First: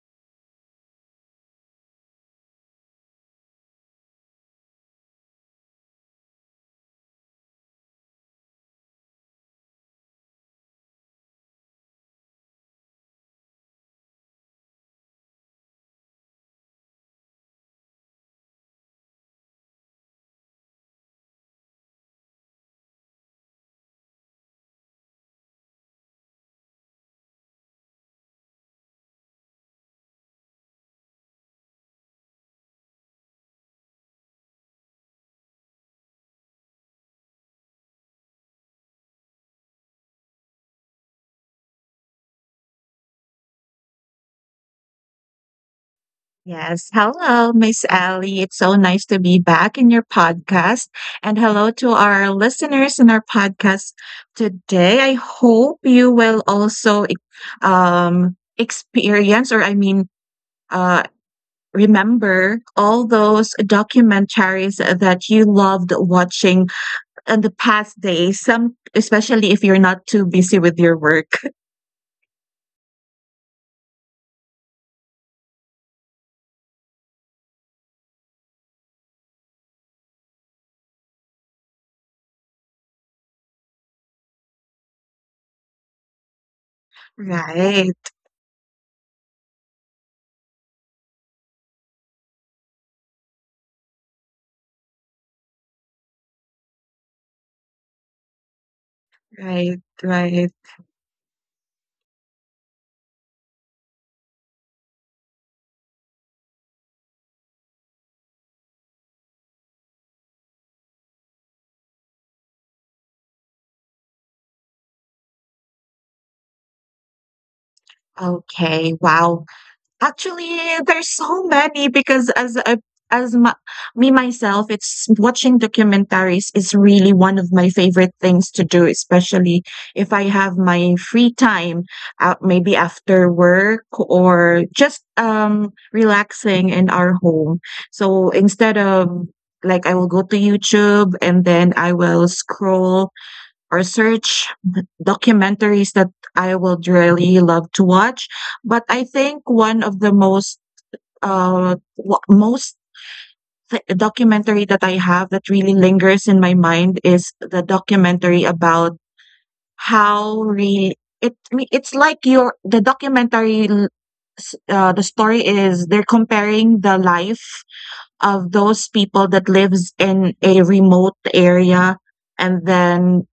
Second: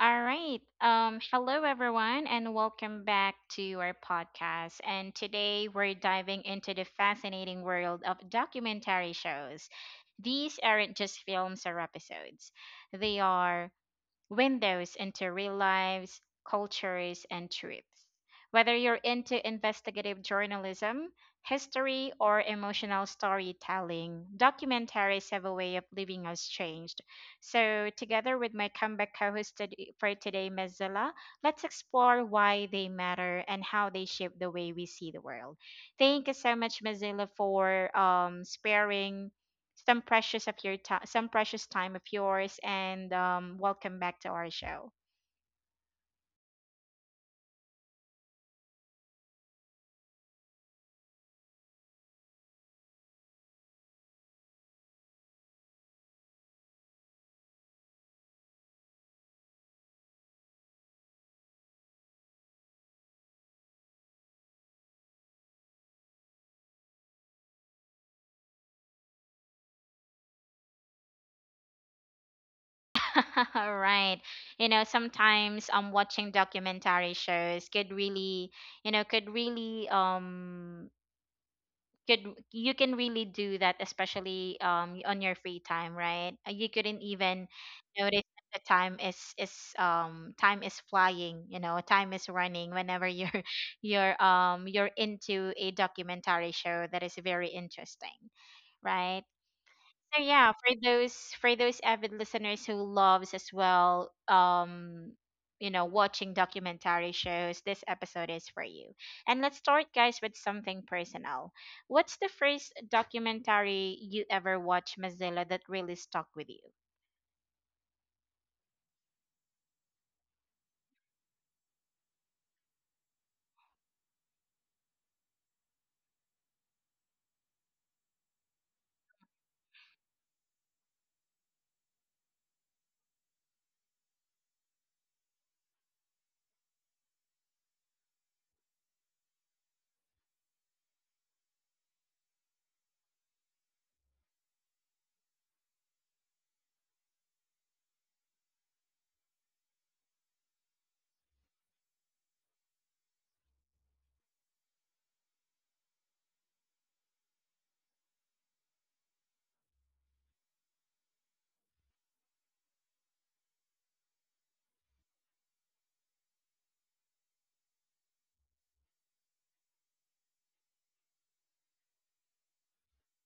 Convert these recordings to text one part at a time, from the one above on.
All right. Hello, everyone, and welcome back to our podcast. And today we're diving into the fascinating world of documentary shows. These aren't just films or episodes, they are windows into real lives, cultures, and truths. Whether you're into investigative journalism, history, or emotional storytelling, documentaries have a way of leaving us changed. So, together with my comeback co host for today, Mozilla, let's explore why they matter and how they shape the way we see the world. Thank you so much, Mozilla, for sparing some precious of your time, some precious time of yours, and welcome back to our show. Yes. Hello, Miss Ellie. It's so nice to be back in your podcast. And hello to our listeners in our podcast today. I hope you will also experience, uh, remember all those documentaries that you loved watching in the past days, some, especially if you're not too busy with your work. All right. You know, sometimes watching documentary shows could really, could really could you can really do that, especially on your free time, right? You couldn't even Right, notice that the time is time is flying, you know, time is running whenever you're you're into a documentary show that is very interesting. Right. right, So right. yeah, for those avid listeners who loves as well, you know, watching documentary shows, this episode is for you. And let's start, guys, with something personal. What's the first documentary you ever watched, Mozilla, that really stuck with you? Okay, wow. Actually, there's so many because as a as my me myself, it's watching documentaries is really one of my favorite things to do, especially if I have my free time, maybe after work or just, relaxing in our home. So instead of like I will go to YouTube and then I will scroll or search documentaries that I would really love to watch. But I think one of the most uh wa- most documentary that I have that really lingers in my mind is the documentary about how really it's like your the documentary l- s- the story is they're comparing the life of those people that lives in a remote area and then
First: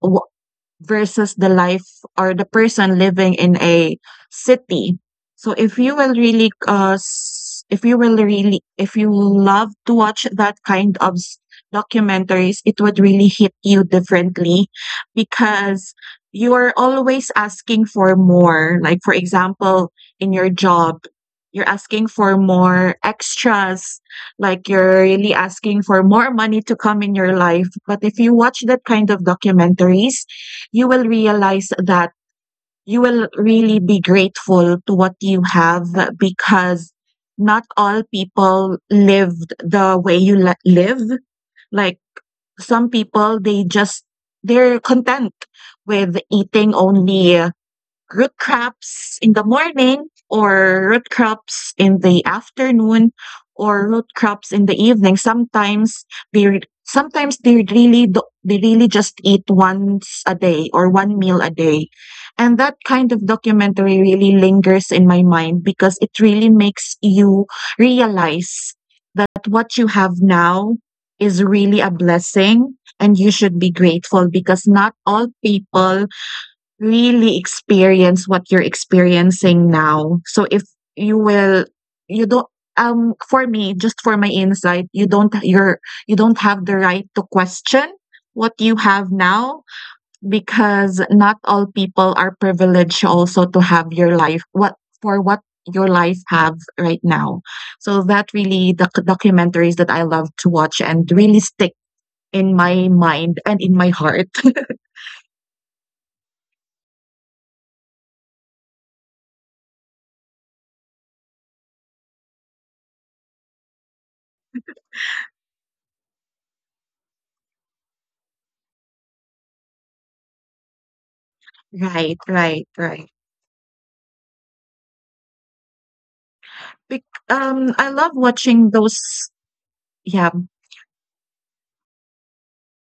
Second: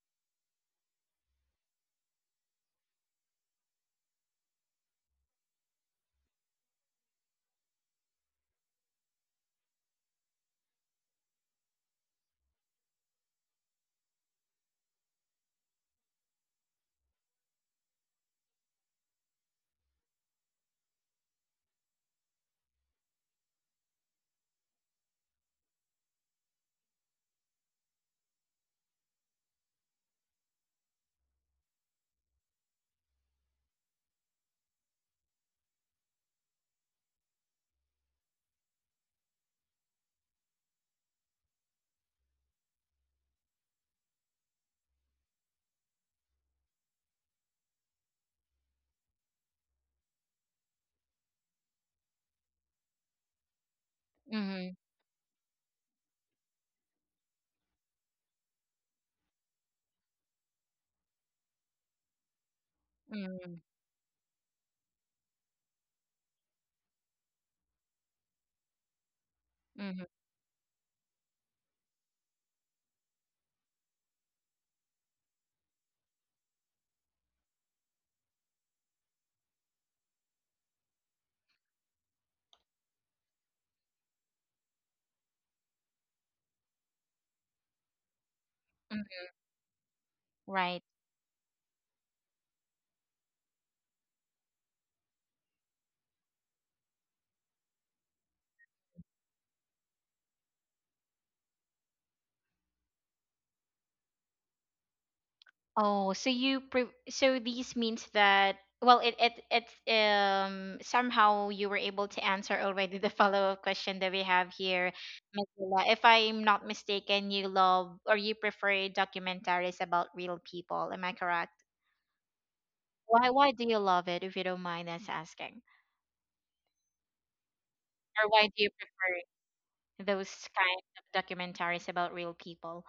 versus the life or the person living in a city. So if you will really s- if you will really if you love to watch that kind of documentaries, it would really hit you differently because you are always asking for more. Like for example, in your job, you're asking for more extras, like you're really asking for more money to come in your life. But if you watch that kind of documentaries, you will realize that you will really be grateful to what you have because not all people lived the way you live. Like some people, they just, they're content with eating only root crops in the morning or root crops in the afternoon or root crops in Mhm. the evening. Sometimes sometimes they really do, they really just eat once a day or one meal a day. And that kind of Mhm. documentary really lingers in my mind because it really makes you realize that what you Mhm. have now is really a blessing and you should be grateful because not all people really experience what you're experiencing now. So if you will you don't for me, just for my insight, you don't have the right to question what you have Mhm. now Right. because not all people are privileged also to have your life what your life have right now. So that really the documentaries that I love to watch and really stick in my mind and in my heart. Oh, so these means that, well, it's somehow you were able to answer already the follow-up question that we have here, Ms. Lila. If I'm not mistaken, you love or you prefer documentaries about real people. Am I correct? Right, right, right. Why do you love it, if you don't mind us asking? Bec I love Or why do you watching those prefer those yeah. kinds of documentaries about real people?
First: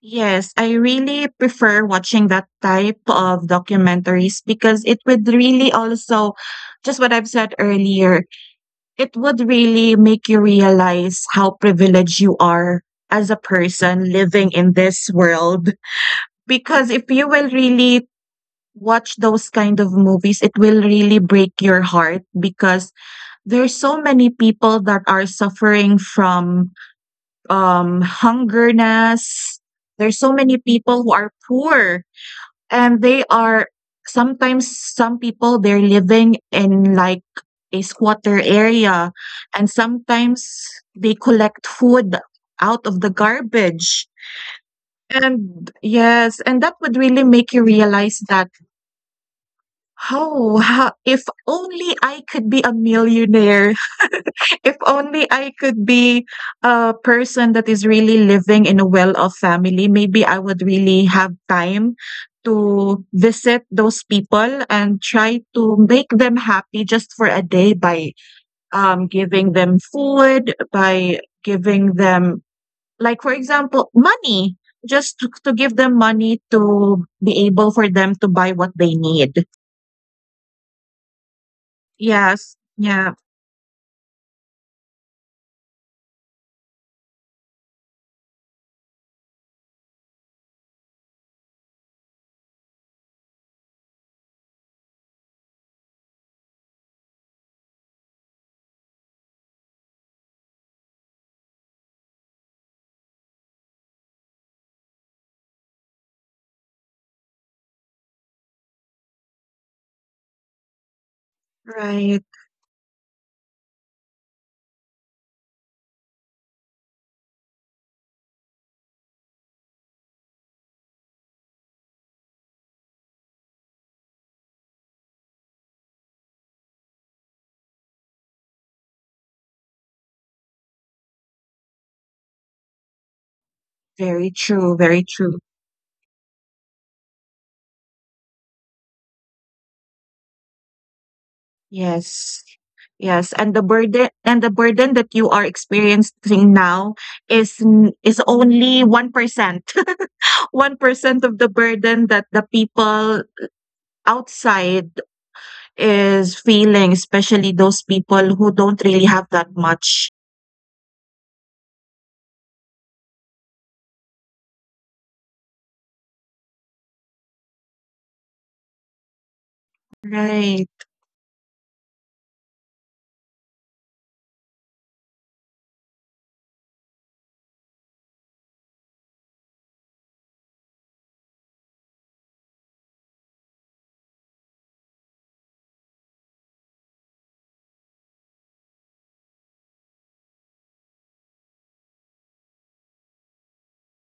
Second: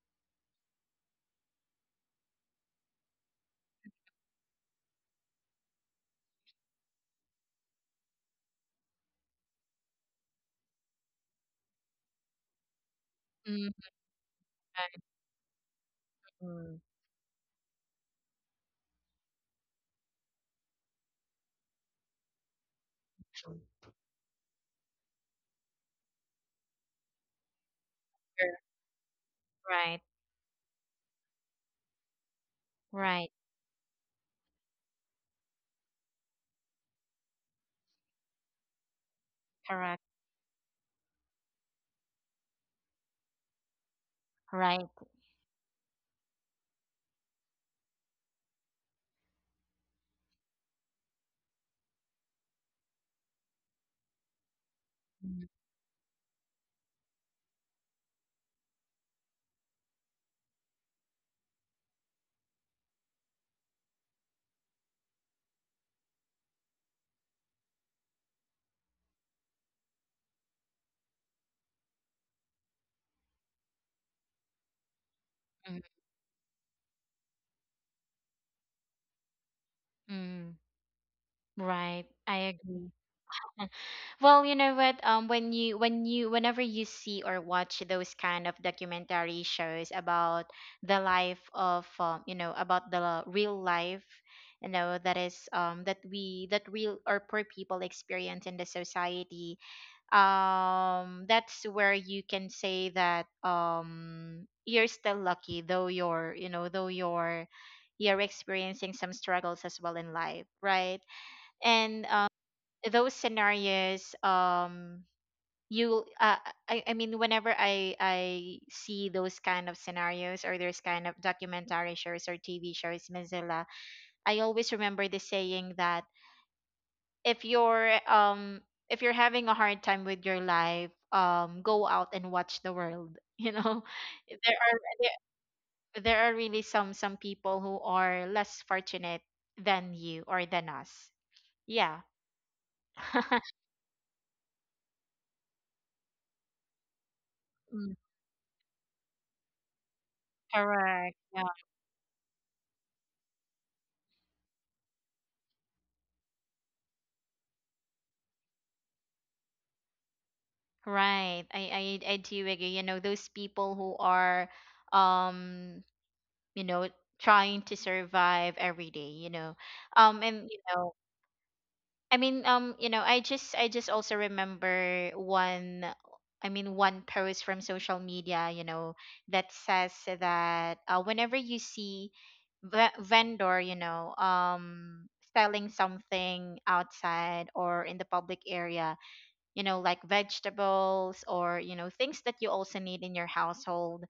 Yes, I really prefer watching that type of documentaries because it would really also, just what I've said earlier, it would really make you realize how privileged you are as a Mm, person living in this world. mm, Because if you will really watch those kind of movies, it will really break your heart because sure. there's so many people that are suffering from hungerness. Right, There's so many people who are poor and they right, are sometimes some people they're living in like a squatter area and correct, sometimes they collect food out of the garbage. right. And yes, and that would really make you realize that how if only I could be a millionaire. If only I Mm, could be a person that is really living in a well-off family, maybe I would really have time to visit those people and try to make them happy just for a day by, giving them food, by giving them like, for example, money, just to give mm, them money to be able for them to buy what they need. mm. Right, Yes. I agree. Yeah. Well, you know what? When you when you whenever you see or watch those kind of documentary shows about the life of, you know, about the real life, you know, that is that we that real or poor people experience in the society, that's where you can say that you're still lucky, though you're, you know, though you're experiencing some struggles as well in life, right? And Right. those scenarios, you I mean, whenever I see those kind of scenarios or those kind of documentary shows or TV shows, Mozilla, I always remember the saying that if you're um if you're having a hard time with your life, go out and watch the world. You know, Very there true, are very true. there, there are really some people who are less fortunate than you or than us, yeah. Yes. Yes, and the burden and the burden that you are experiencing now Mm, is only 1%. correct. 1% of Yeah. the burden that the people outside is feeling, especially those people who don't really have that much. Right. I do agree. You know, those people who are um, you know, trying to survive every day, you know. And you Right. know, you know, I just also remember one, I mean, one post from social media, you know, that says that whenever you see vendor, you know, selling something outside or in the public area, you know, like vegetables or, you know, things that you also need in your household,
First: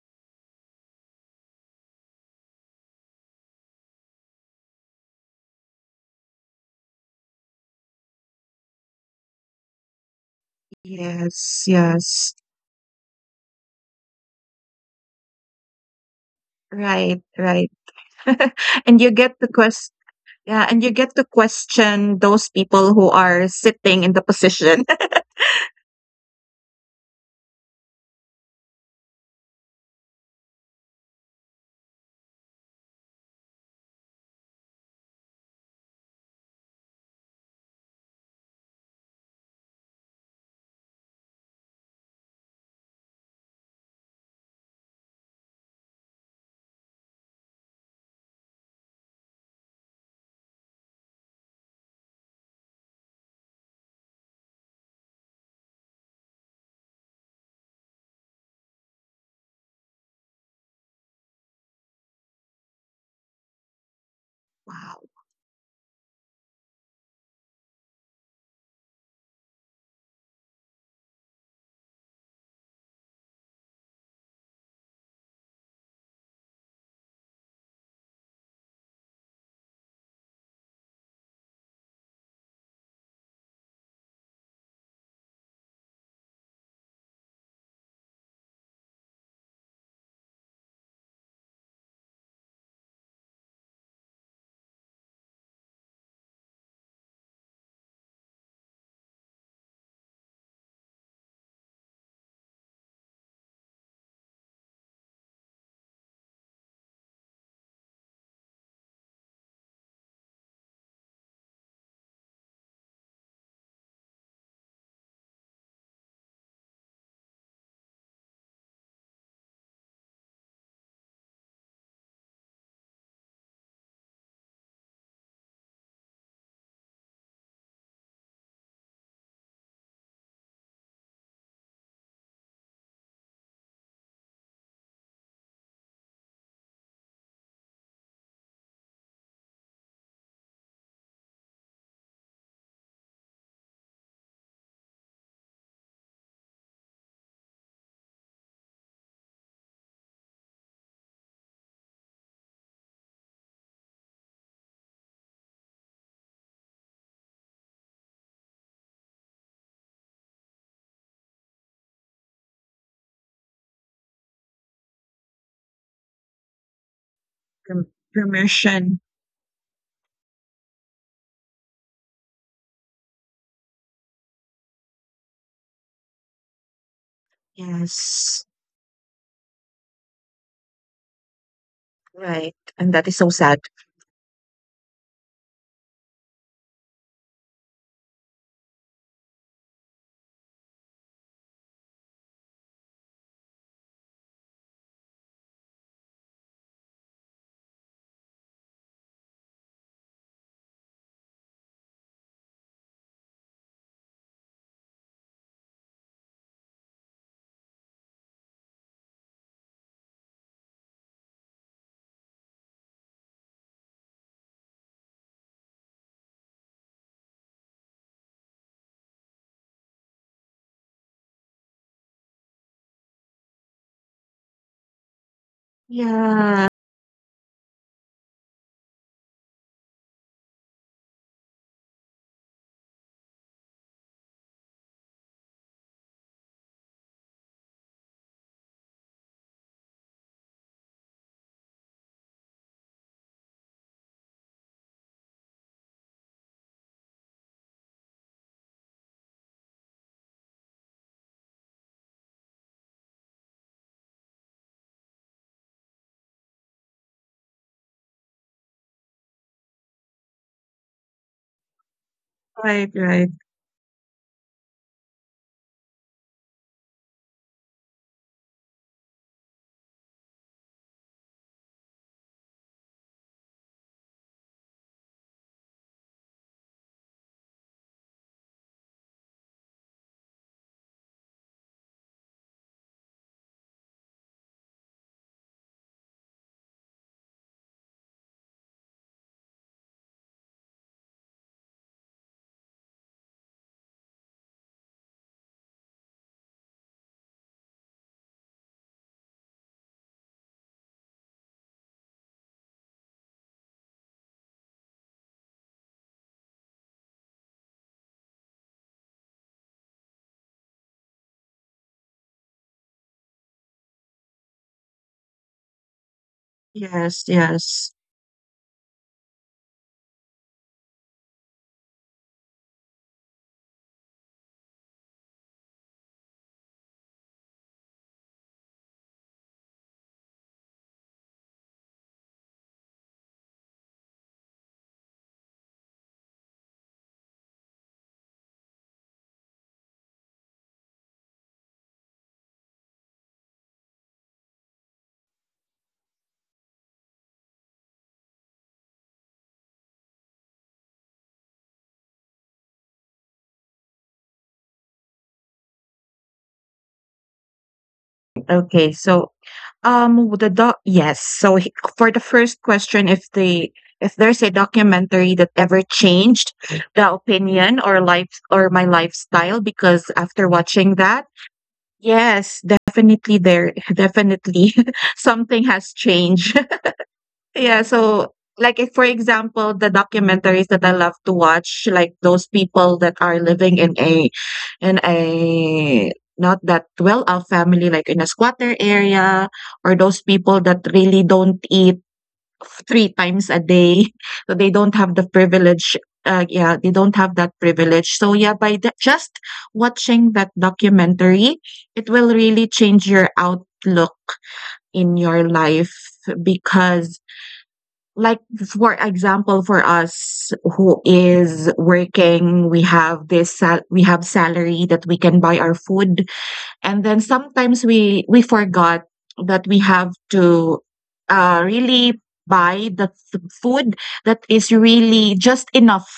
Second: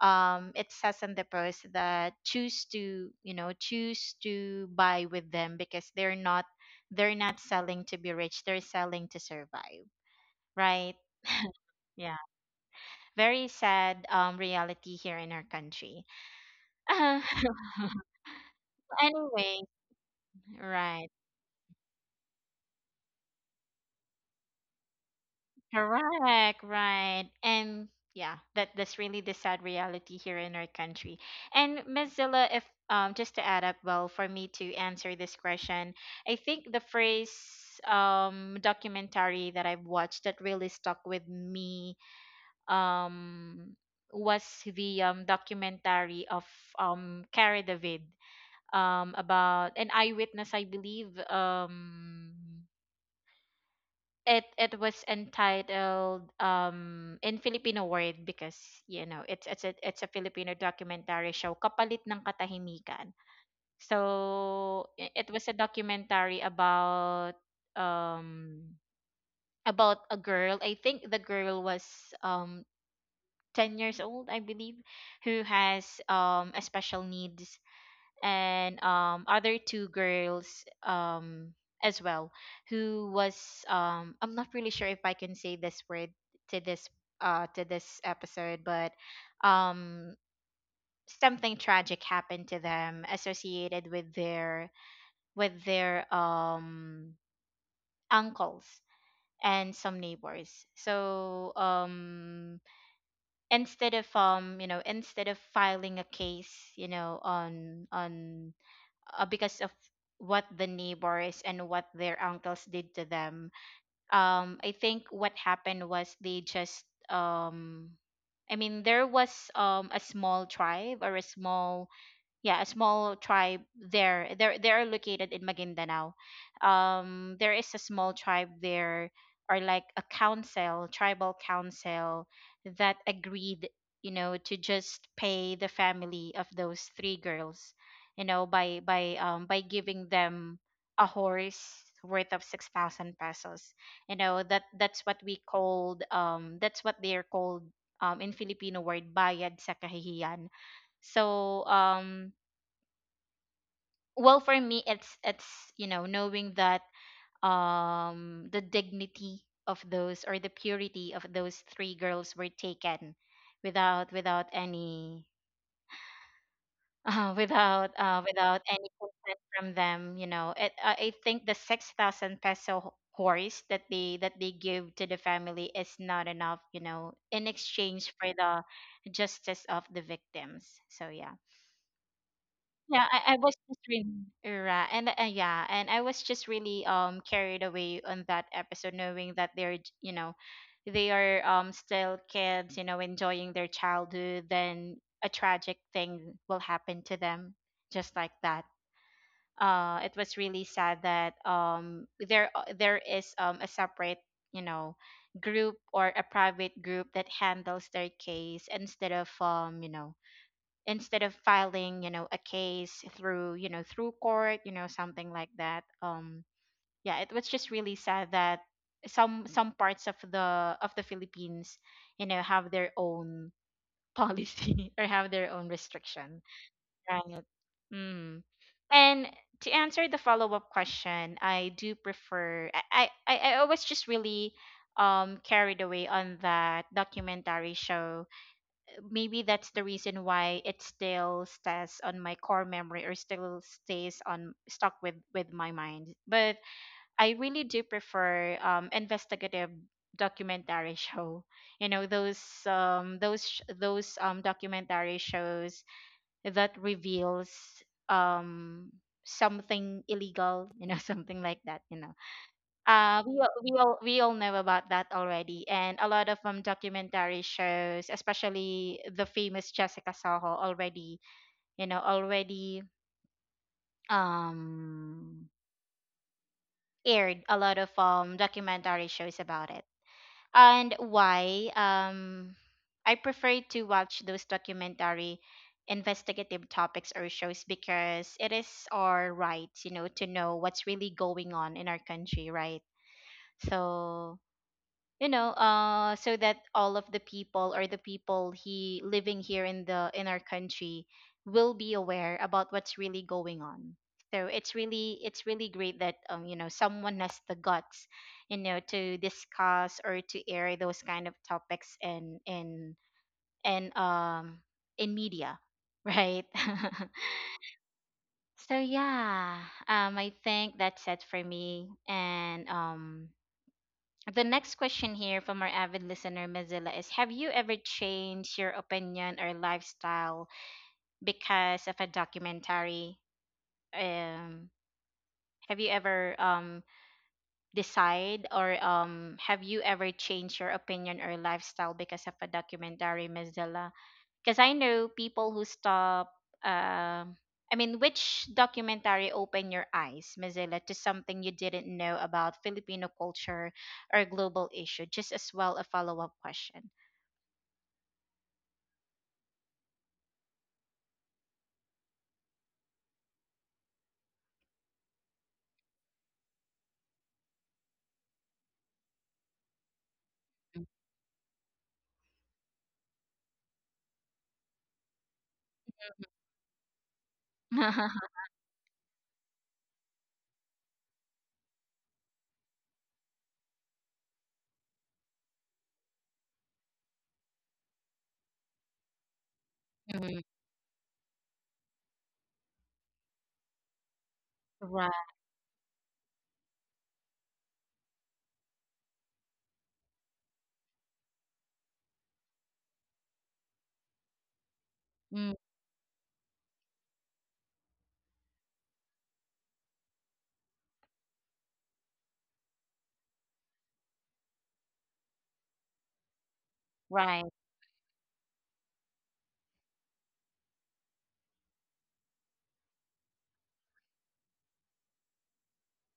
it says in the post that choose to, you know, choose to buy with them because they're not selling to be rich, they're selling to survive, right? Yes, Yeah, yes. very sad, reality here in our country. Right, right. And you get to Anyway, quest yeah, and you right. get to question those people who are sitting in the position. Correct, right. And yeah, that that's really the sad reality here in our country. And Miss Zilla, if just to add up, well, for me to answer this question, I think the phrase, documentary that I've watched that really stuck with me, um was the documentary of Cara David, about an eyewitness, I believe. It it was entitled, in Filipino word, because, you know, it's a it's a Filipino documentary show, Kapalit ng Katahimikan. So Wow. It was a documentary um about a girl. I think the girl was um 10 years old, I believe, who has a special needs, and other two girls as well, who was I'm not really sure if I can say this word to this to this episode, but um something tragic happened to them associated with their uncles and some neighbors. So instead of, you know, instead of filing a case, you know, on, because of what the neighbors and what their uncles did to them. I think what happened was they just, I mean, there was a small tribe or a small, yeah, a small tribe there, they're located in Maguindanao. There is a small tribe there, or like a council, tribal council, that agreed, you know, to just pay the family of those three girls, you know, by giving them a horse worth of 6,000 pesos. You know, that's what we called, that's what they're called, in Filipino word, bayad sa kahihiyan. So well, for me, it's, you know, knowing that the dignity of those or the purity of those three girls were taken without without any Perm- without any Permission. consent from them, you know. It, I think the 6,000 peso horse that they give to the family is not enough, you know, in exchange for Yes, the justice of the victims. So yeah. right, and Yeah, that is so I was sad. just really, right, and yeah, and I was just really carried away on that episode, knowing that they're you know, they are, still kids, you know, enjoying their childhood. Then a tragic thing will happen to them, just like that. It was really sad that there is a separate, you know, group, or a private group that handles their case instead of, you know, instead of filing, you know, a case through, you know, through court, you know, something like that. Yeah, it was just really sad that some parts of the Philippines, you know, have their own policy or have their own restriction, Yeah, right. Mm. And to answer the follow-up question, I do prefer, I was just really carried away on that documentary show. Maybe that's the reason why it still stays on my core memory or still stays on stuck with my mind, but I really do prefer investigative documentary show, you know, those those documentary shows that reveals um something illegal, you know, something like that, you know. right, right. We all, we all know about that already, and a lot of documentary shows, especially the famous Jessica Soho, already, you know, already, um aired a lot of documentary shows about it. And why I prefer to watch those documentary investigative topics or shows, because it is our right, you know, to know what's really going on in our country, right? So, you know, so that all of the people or the people he living here in the in our country will be aware about what's really going on. So it's really, it's really great that, you know, someone has the guts, you know, to discuss or to air those kind of topics in in um in media, right. Yes, yes. So yeah, I think that's it for me. And the next question here from our avid listener, Mozilla, is: Have you ever changed your opinion or lifestyle because of a documentary? Um, have you ever, decide, or, have you ever changed your opinion or lifestyle because of a documentary, Mozilla? Because I know people who stop. Um, I mean, which documentary opened your eyes, Mozilla, to something you didn't know about Filipino culture or global issue? Just as well, a follow up question. Okay, so the doc yes. So for the first question, if there's a documentary that ever changed the opinion or life or my lifestyle, because after watching that, yes, definitely there definitely something has changed. Yeah, so like if for example, the documentaries that I love to watch, like those people that are living in a not that well-off family, like in a squatter area, or those Mhm. people that really don't eat three times a day, so they don't Right. have the privilege. Yeah, they don't have that privilege. So yeah, just watching that documentary, it will really change your outlook in your Mm, life because like for example for us who is working we have salary that we can buy our food and then right. sometimes we forgot that we have to really buy the food that is really just enough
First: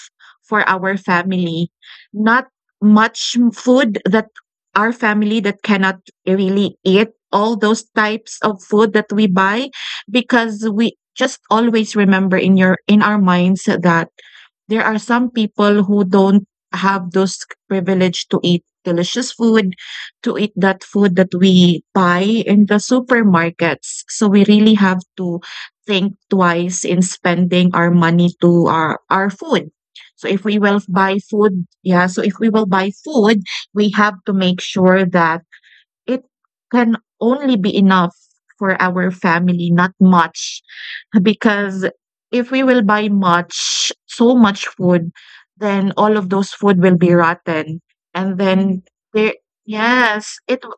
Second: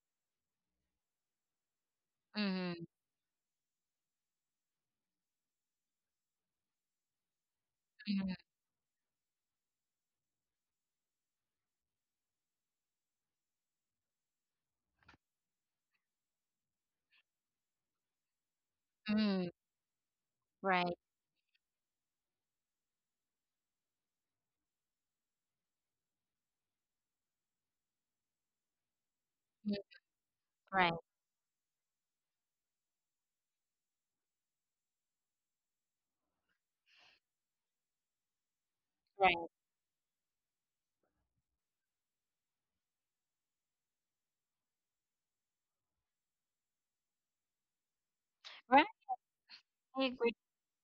for our family not Mhm. much food that our family that cannot really eat all those Mhm. types of food that we buy because we just always remember in your in our minds that there are some people who don't have those privilege to eat delicious Mm, food, to eat that right. food that we buy in the supermarkets. So we really have to think twice in spending our money to our Mm, food. So if we will right. buy food, yeah, so if we will buy food, we have to make sure that it can only be enough for our Right. family, not much. Because if we will buy much, so much food, then all of those food will be rotten. And mm, Right. then there, I agree. yes,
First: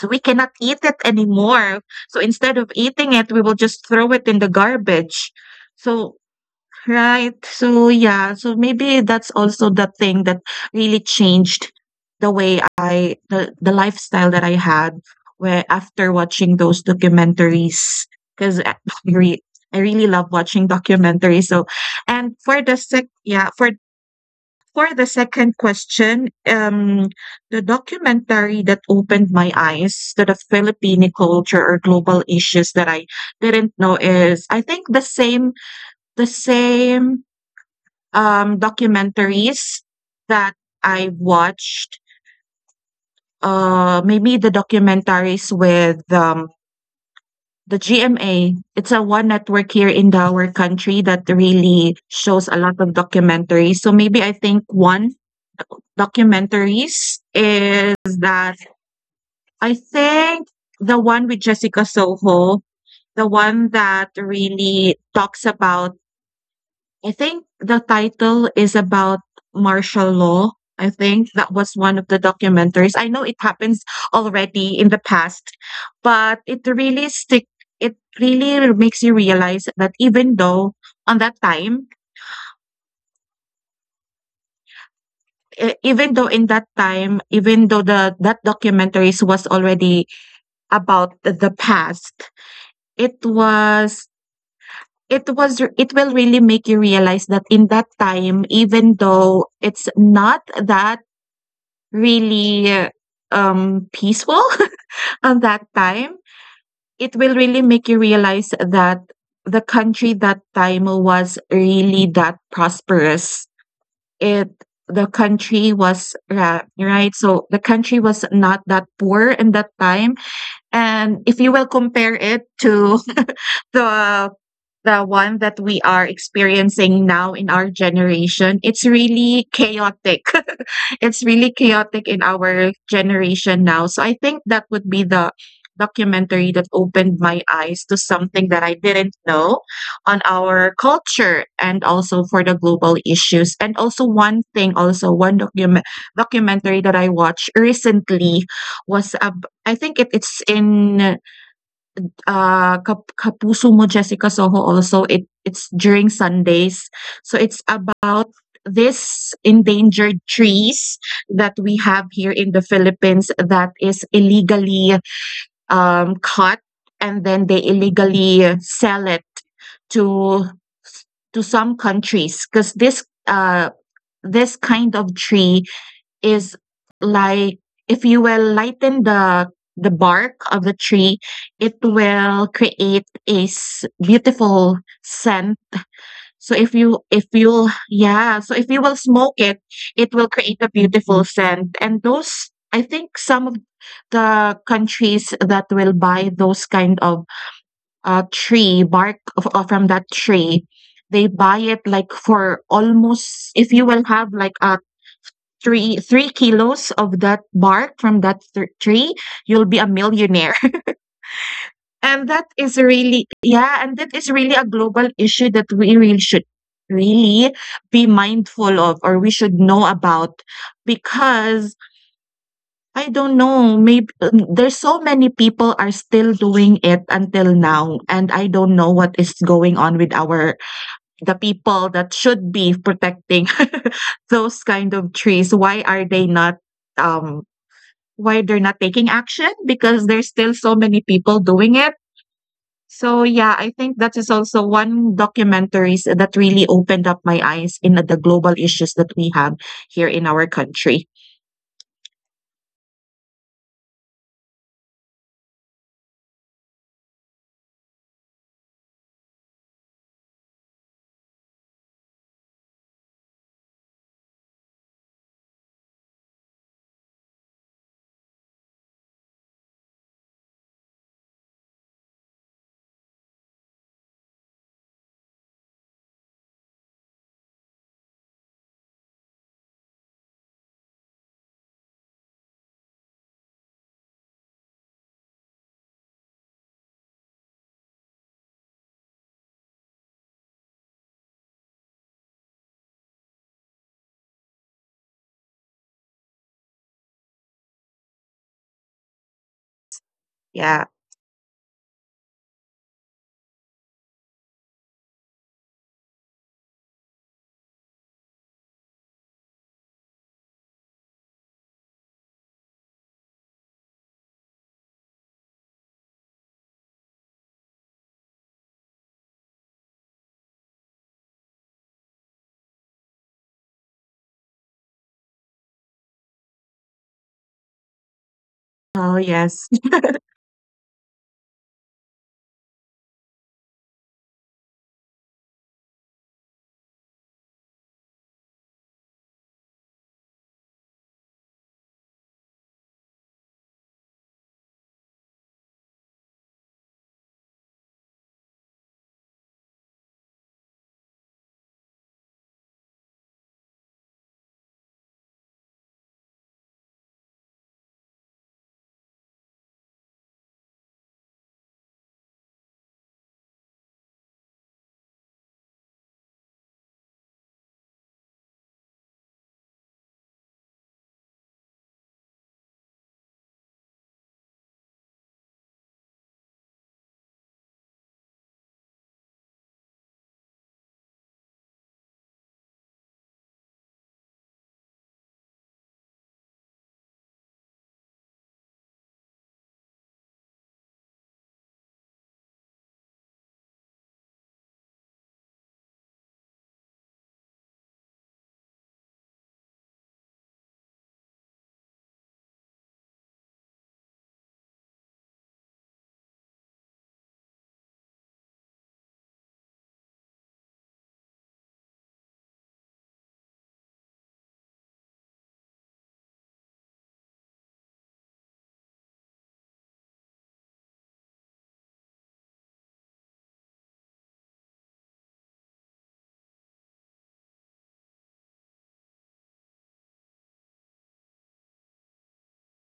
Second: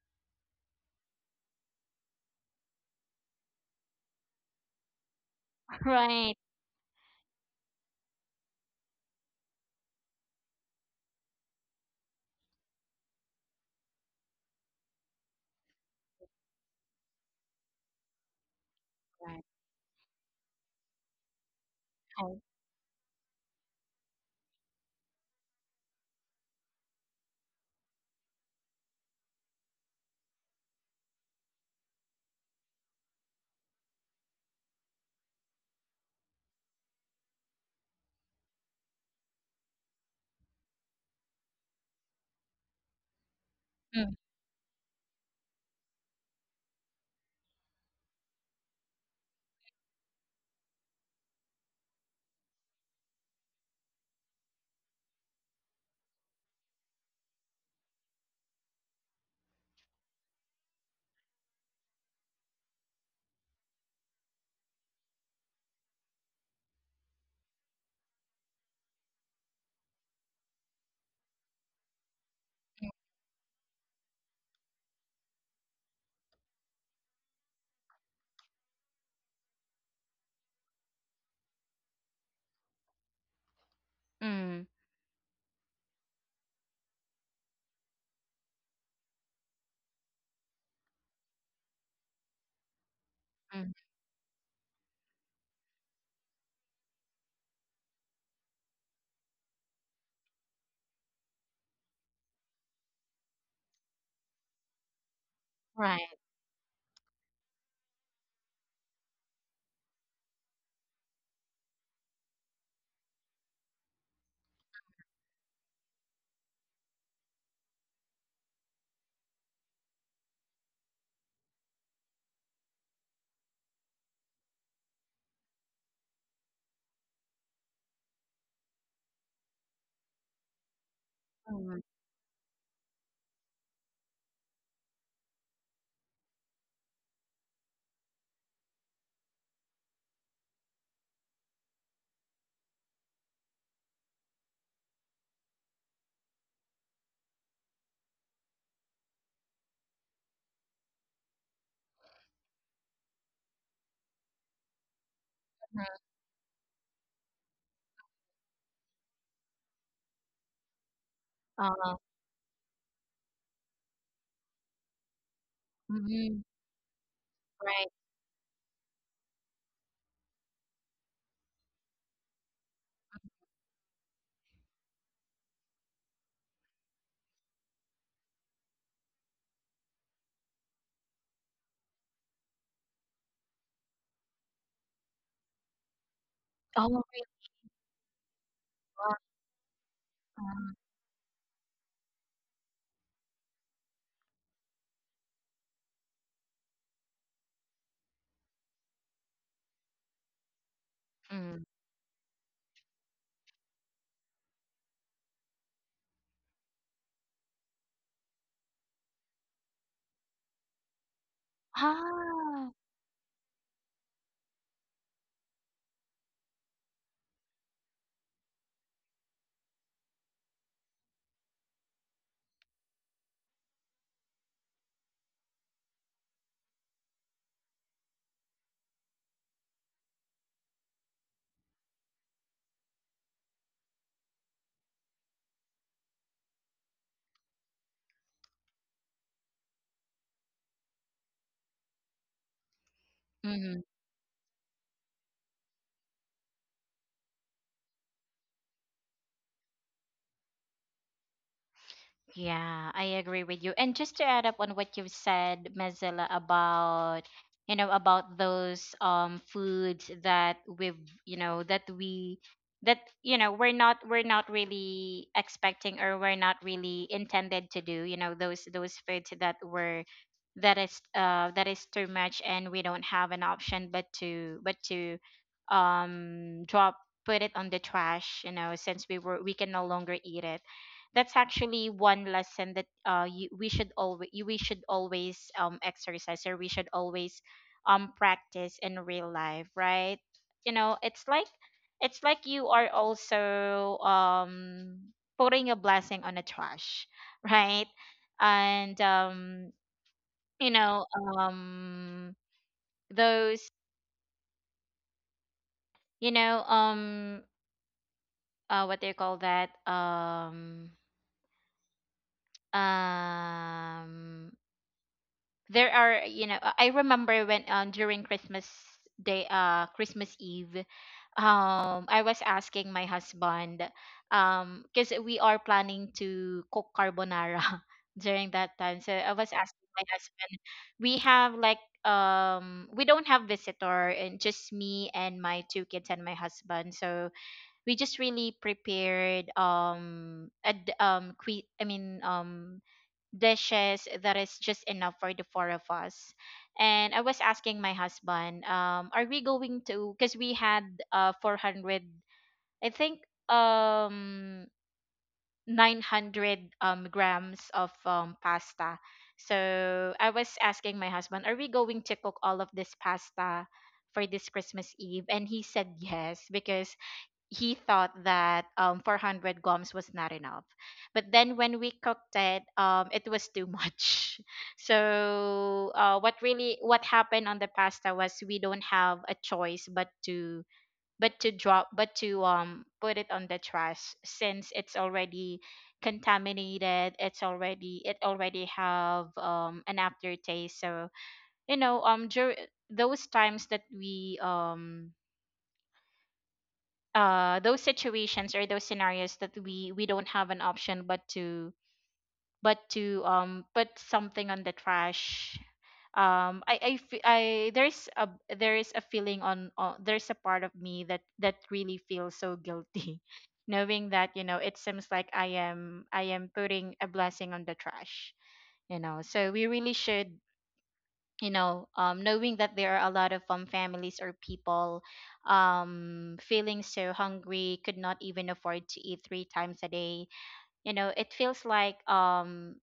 so we cannot eat it anymore. So instead of eating it, we will just throw it in the garbage. So Right. right. So, yeah, so maybe that's also the thing that really changed the way I the lifestyle that I had where after watching those documentaries, 'cause re Right. I really love watching documentaries. So, and Oh, for the sec yeah, for the second question, the documentary that opened my eyes to the Filipino culture or global issues that I didn't know is I think the same documentaries that I watched. Mm. Maybe the documentaries with the GMA. It's a one network here in our country that really shows a lot of documentaries. So maybe I think one documentaries is that I think the one with Jessica Soho, the one that really talks about I think the title is about martial law. I think that was one of the documentaries. I know it happens already in the past, but it really stick it really makes you realize that even though on that time Mm. e- even though in that time even though the that documentaries was already about the past it Mm. was it will really make you realize that in that time even though it's not that really peaceful on that Right. time. It will really make you realize that the country that time was really that prosperous. It the country was ra- right so the country was not that poor in that time and if you will compare it to the the one that we are experiencing now in our generation, it's really chaotic. It's really Mm. chaotic in our generation now. So I think that would be the documentary that opened my eyes to something that I didn't know on our culture and also for the global issues. And also one thing, also one documentary that I watched recently was I think it's in Kapuso Mo Jessica Soho also it's during Sundays. So it's about this endangered trees that we have Uh, here in the Philippines that is illegally mhm. cut and then they Right. illegally sell it to to some countries because this kind of tree is like if you will lighten the bark of the tree, it will create a beautiful scent. So Oh, if really? you yeah, so if you will Uh, smoke it, it will create a beautiful scent. And those I think some of the countries that will buy those kind of from that tree, they mm. buy Mm. it like for almost if you will have like a three three kilos of that bark from tree, you'll be a millionaire. 啊，And that is really yeah, and that is really a global issue that we really should really be mindful of or we should know about because I don't know. Maybe there's so many people are still doing it until now and I don't know what is going on with our the people that should be protecting those kind of trees. Why are they not um why they're not taking action? Because there's still so many people doing it. So yeah, I think 嗯。that is also one documentaries that really opened up my eyes in the global issues that we have here in our country. Yeah, I agree with you. And just to add up on what you've said, Mazilla, about, you know, about those foods that we've, you know, that we that, you know, we're not really expecting or we're not really intended to do. You know, those foods that were that is too much and we don't have an option but to drop put it on the trash. You know, since we can no longer eat it. That's actually one lesson that we should always exercise, or we should always practice in real life, right? You know, it's like you are also putting a blessing on a trash, right? And you Yeah. know um those, you know um what do you call that? Um there are, you know, I remember when, during Christmas day Christmas Eve, I was asking my husband, because we are planning to cook carbonara during that time, Oh so I was yes. asking my husband, we have like, we don't have visitor, and just me and my two kids and my husband. So we just really prepared a dishes that is just enough for the four of us. And I was asking my husband, are we going to? Because we had 400, I think um 900 grams of pasta. So I was asking my husband, are we going to cook all of this pasta for this Christmas Eve? And he said yes because he thought that 400 gums was not enough. But then when we cooked it, it was too much. So what happened on the pasta was we don't have a choice but to put it on the trash, since it's already contaminated. It's already it already have an aftertaste. So, you know um dur- those times that we, those situations or those scenarios that we don't have an option but to put something on the trash. I, there's a there is a feeling on, there's a part of me that really feels so guilty, knowing that, you know, it seems like I am putting a blessing on the trash. You know, so we really should, you know, knowing that there are a lot of families or people feeling so hungry, could not even afford to eat three times a day. You know, it feels like,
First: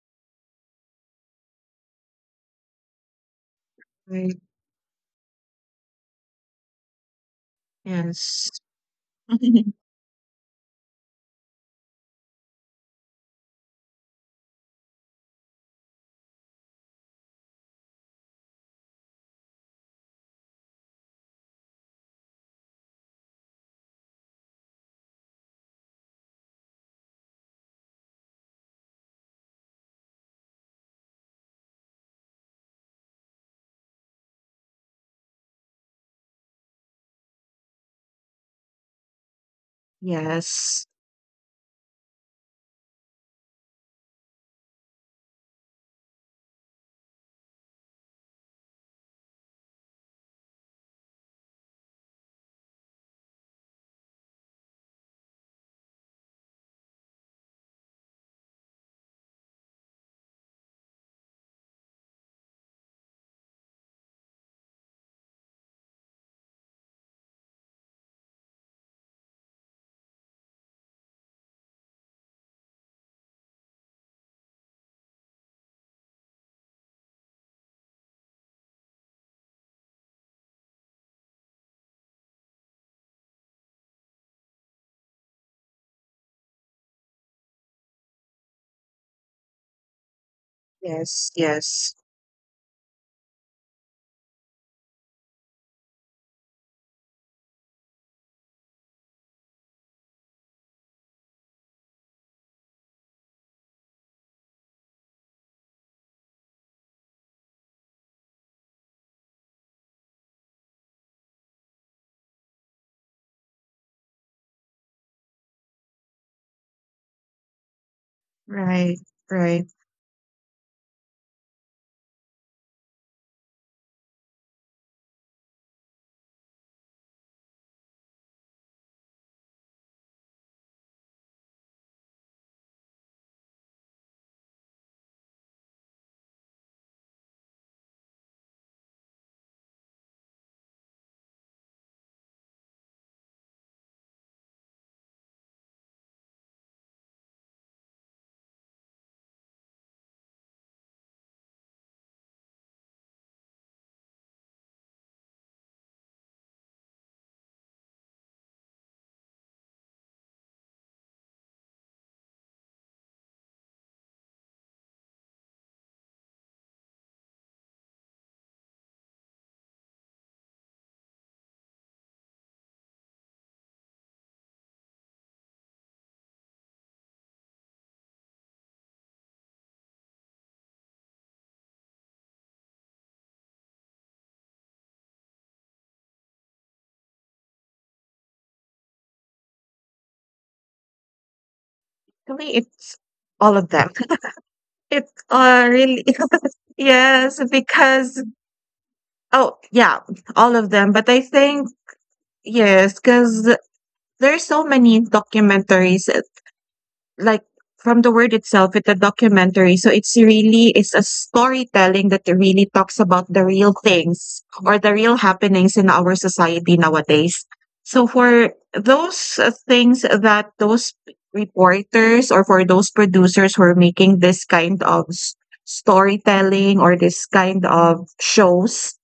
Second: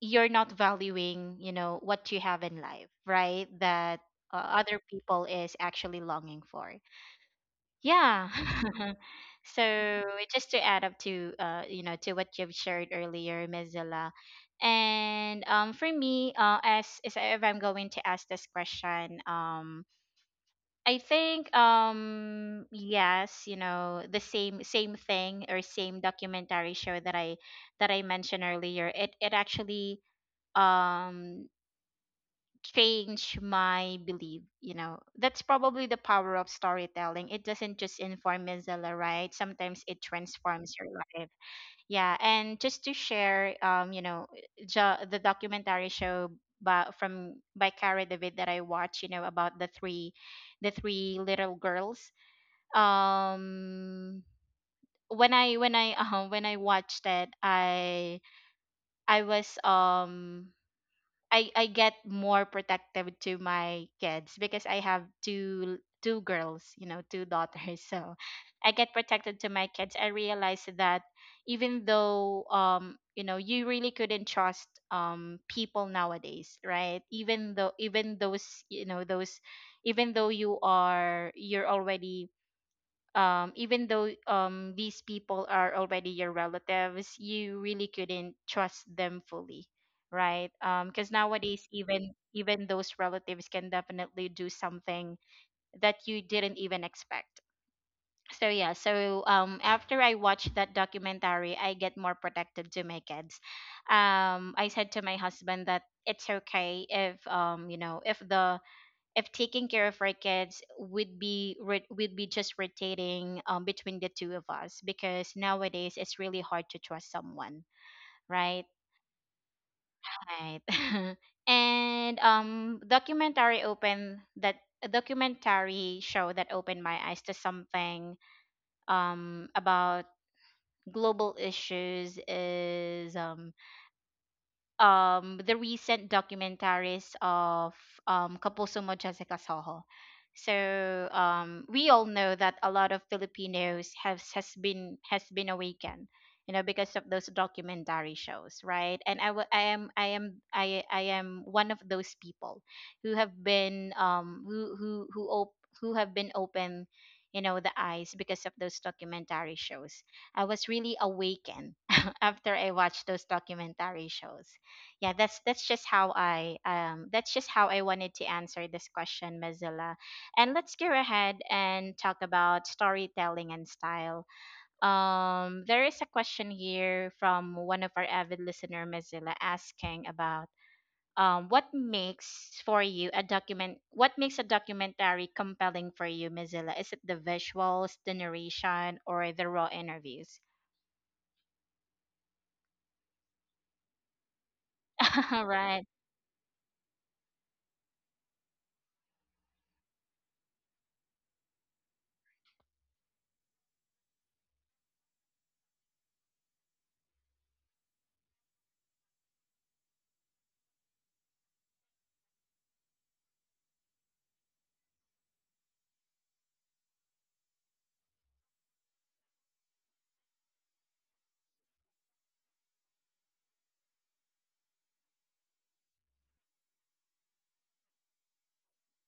you're not valuing, you know, what you have in life, right? That Right. other people is actually longing for. Yeah. Yes. So, just to add up to you know, to what you've shared earlier, Mozilla, and for me, as if I'm going to ask this question, I think, yes, you know, the same thing or same documentary show that I mentioned earlier. It actually, um change my belief. You know, that's probably the power of storytelling. It doesn't just inform, Mozilla, right? Sometimes it transforms Yes, your life. Yeah, and just to share, you know, the documentary show by Cara David that I watched, you know, about the three little girls, um when I when I watched it, I was, I get more protective to my kids, because I have two girls, you know, two daughters. So I get protected to my kids. I realize that, even though, you know, you really couldn't trust people nowadays, right? Even though, even those you know those even though you're already, even though, these people are already your relatives, you really couldn't trust them fully, right? Because yes, nowadays, yes. even those relatives can definitely do something that you didn't even expect. So yeah, so after I watched that documentary, I get more protective to my kids. I said to my husband that it's okay if, you know, if taking care of our kids would be would be just rotating, between the two of us, because nowadays it's really hard to trust someone, right? Right, right. Right. And documentary open that a documentary show that opened my eyes to something, about global issues is, the recent documentaries of, Kapuso Jessica Soho. So, we all know that a lot of Filipinos has been awakened, you know, because of those documentary shows, right? And I wa- I am I am I am one of those people who have been, who have been open, you know, the eyes because of those documentary shows. I was really awakened, after I watched those documentary shows. Yeah, that's just how I, that's just how I wanted to answer this question, Mozilla. And let's go ahead and talk about storytelling and style. There is a question here from one of our avid listener, Mozilla, asking about, what makes for you a document what makes a documentary compelling for you, Mozilla? Is it the visuals, the narration, or the raw interviews? To me, it's all of them. It uh, Right. really, yes, because, oh, yeah, all of them. But I think, yes, because there's so many documentaries, like from the word itself, it's a documentary, so it's really, it's a storytelling that really talks about the real things or the real happenings in our society nowadays. So for those things that those reporters or for those producers who are making this kind of storytelling or this kind of shows,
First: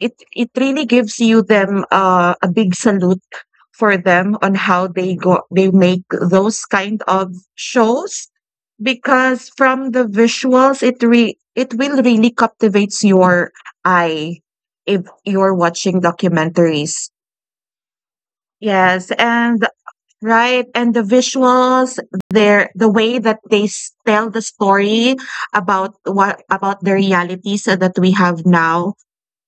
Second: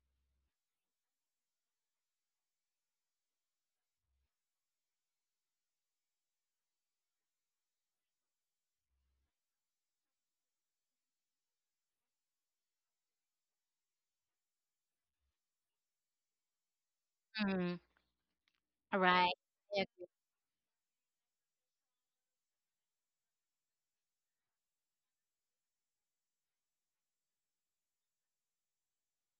it really gives you them a big salute for them on how they make those kind of shows, because from the visuals, it will really captivates your eye if you're watching documentaries. Mm, Yes, right. and right, and the visuals, the way that they tell the story about what about the realities that we have now,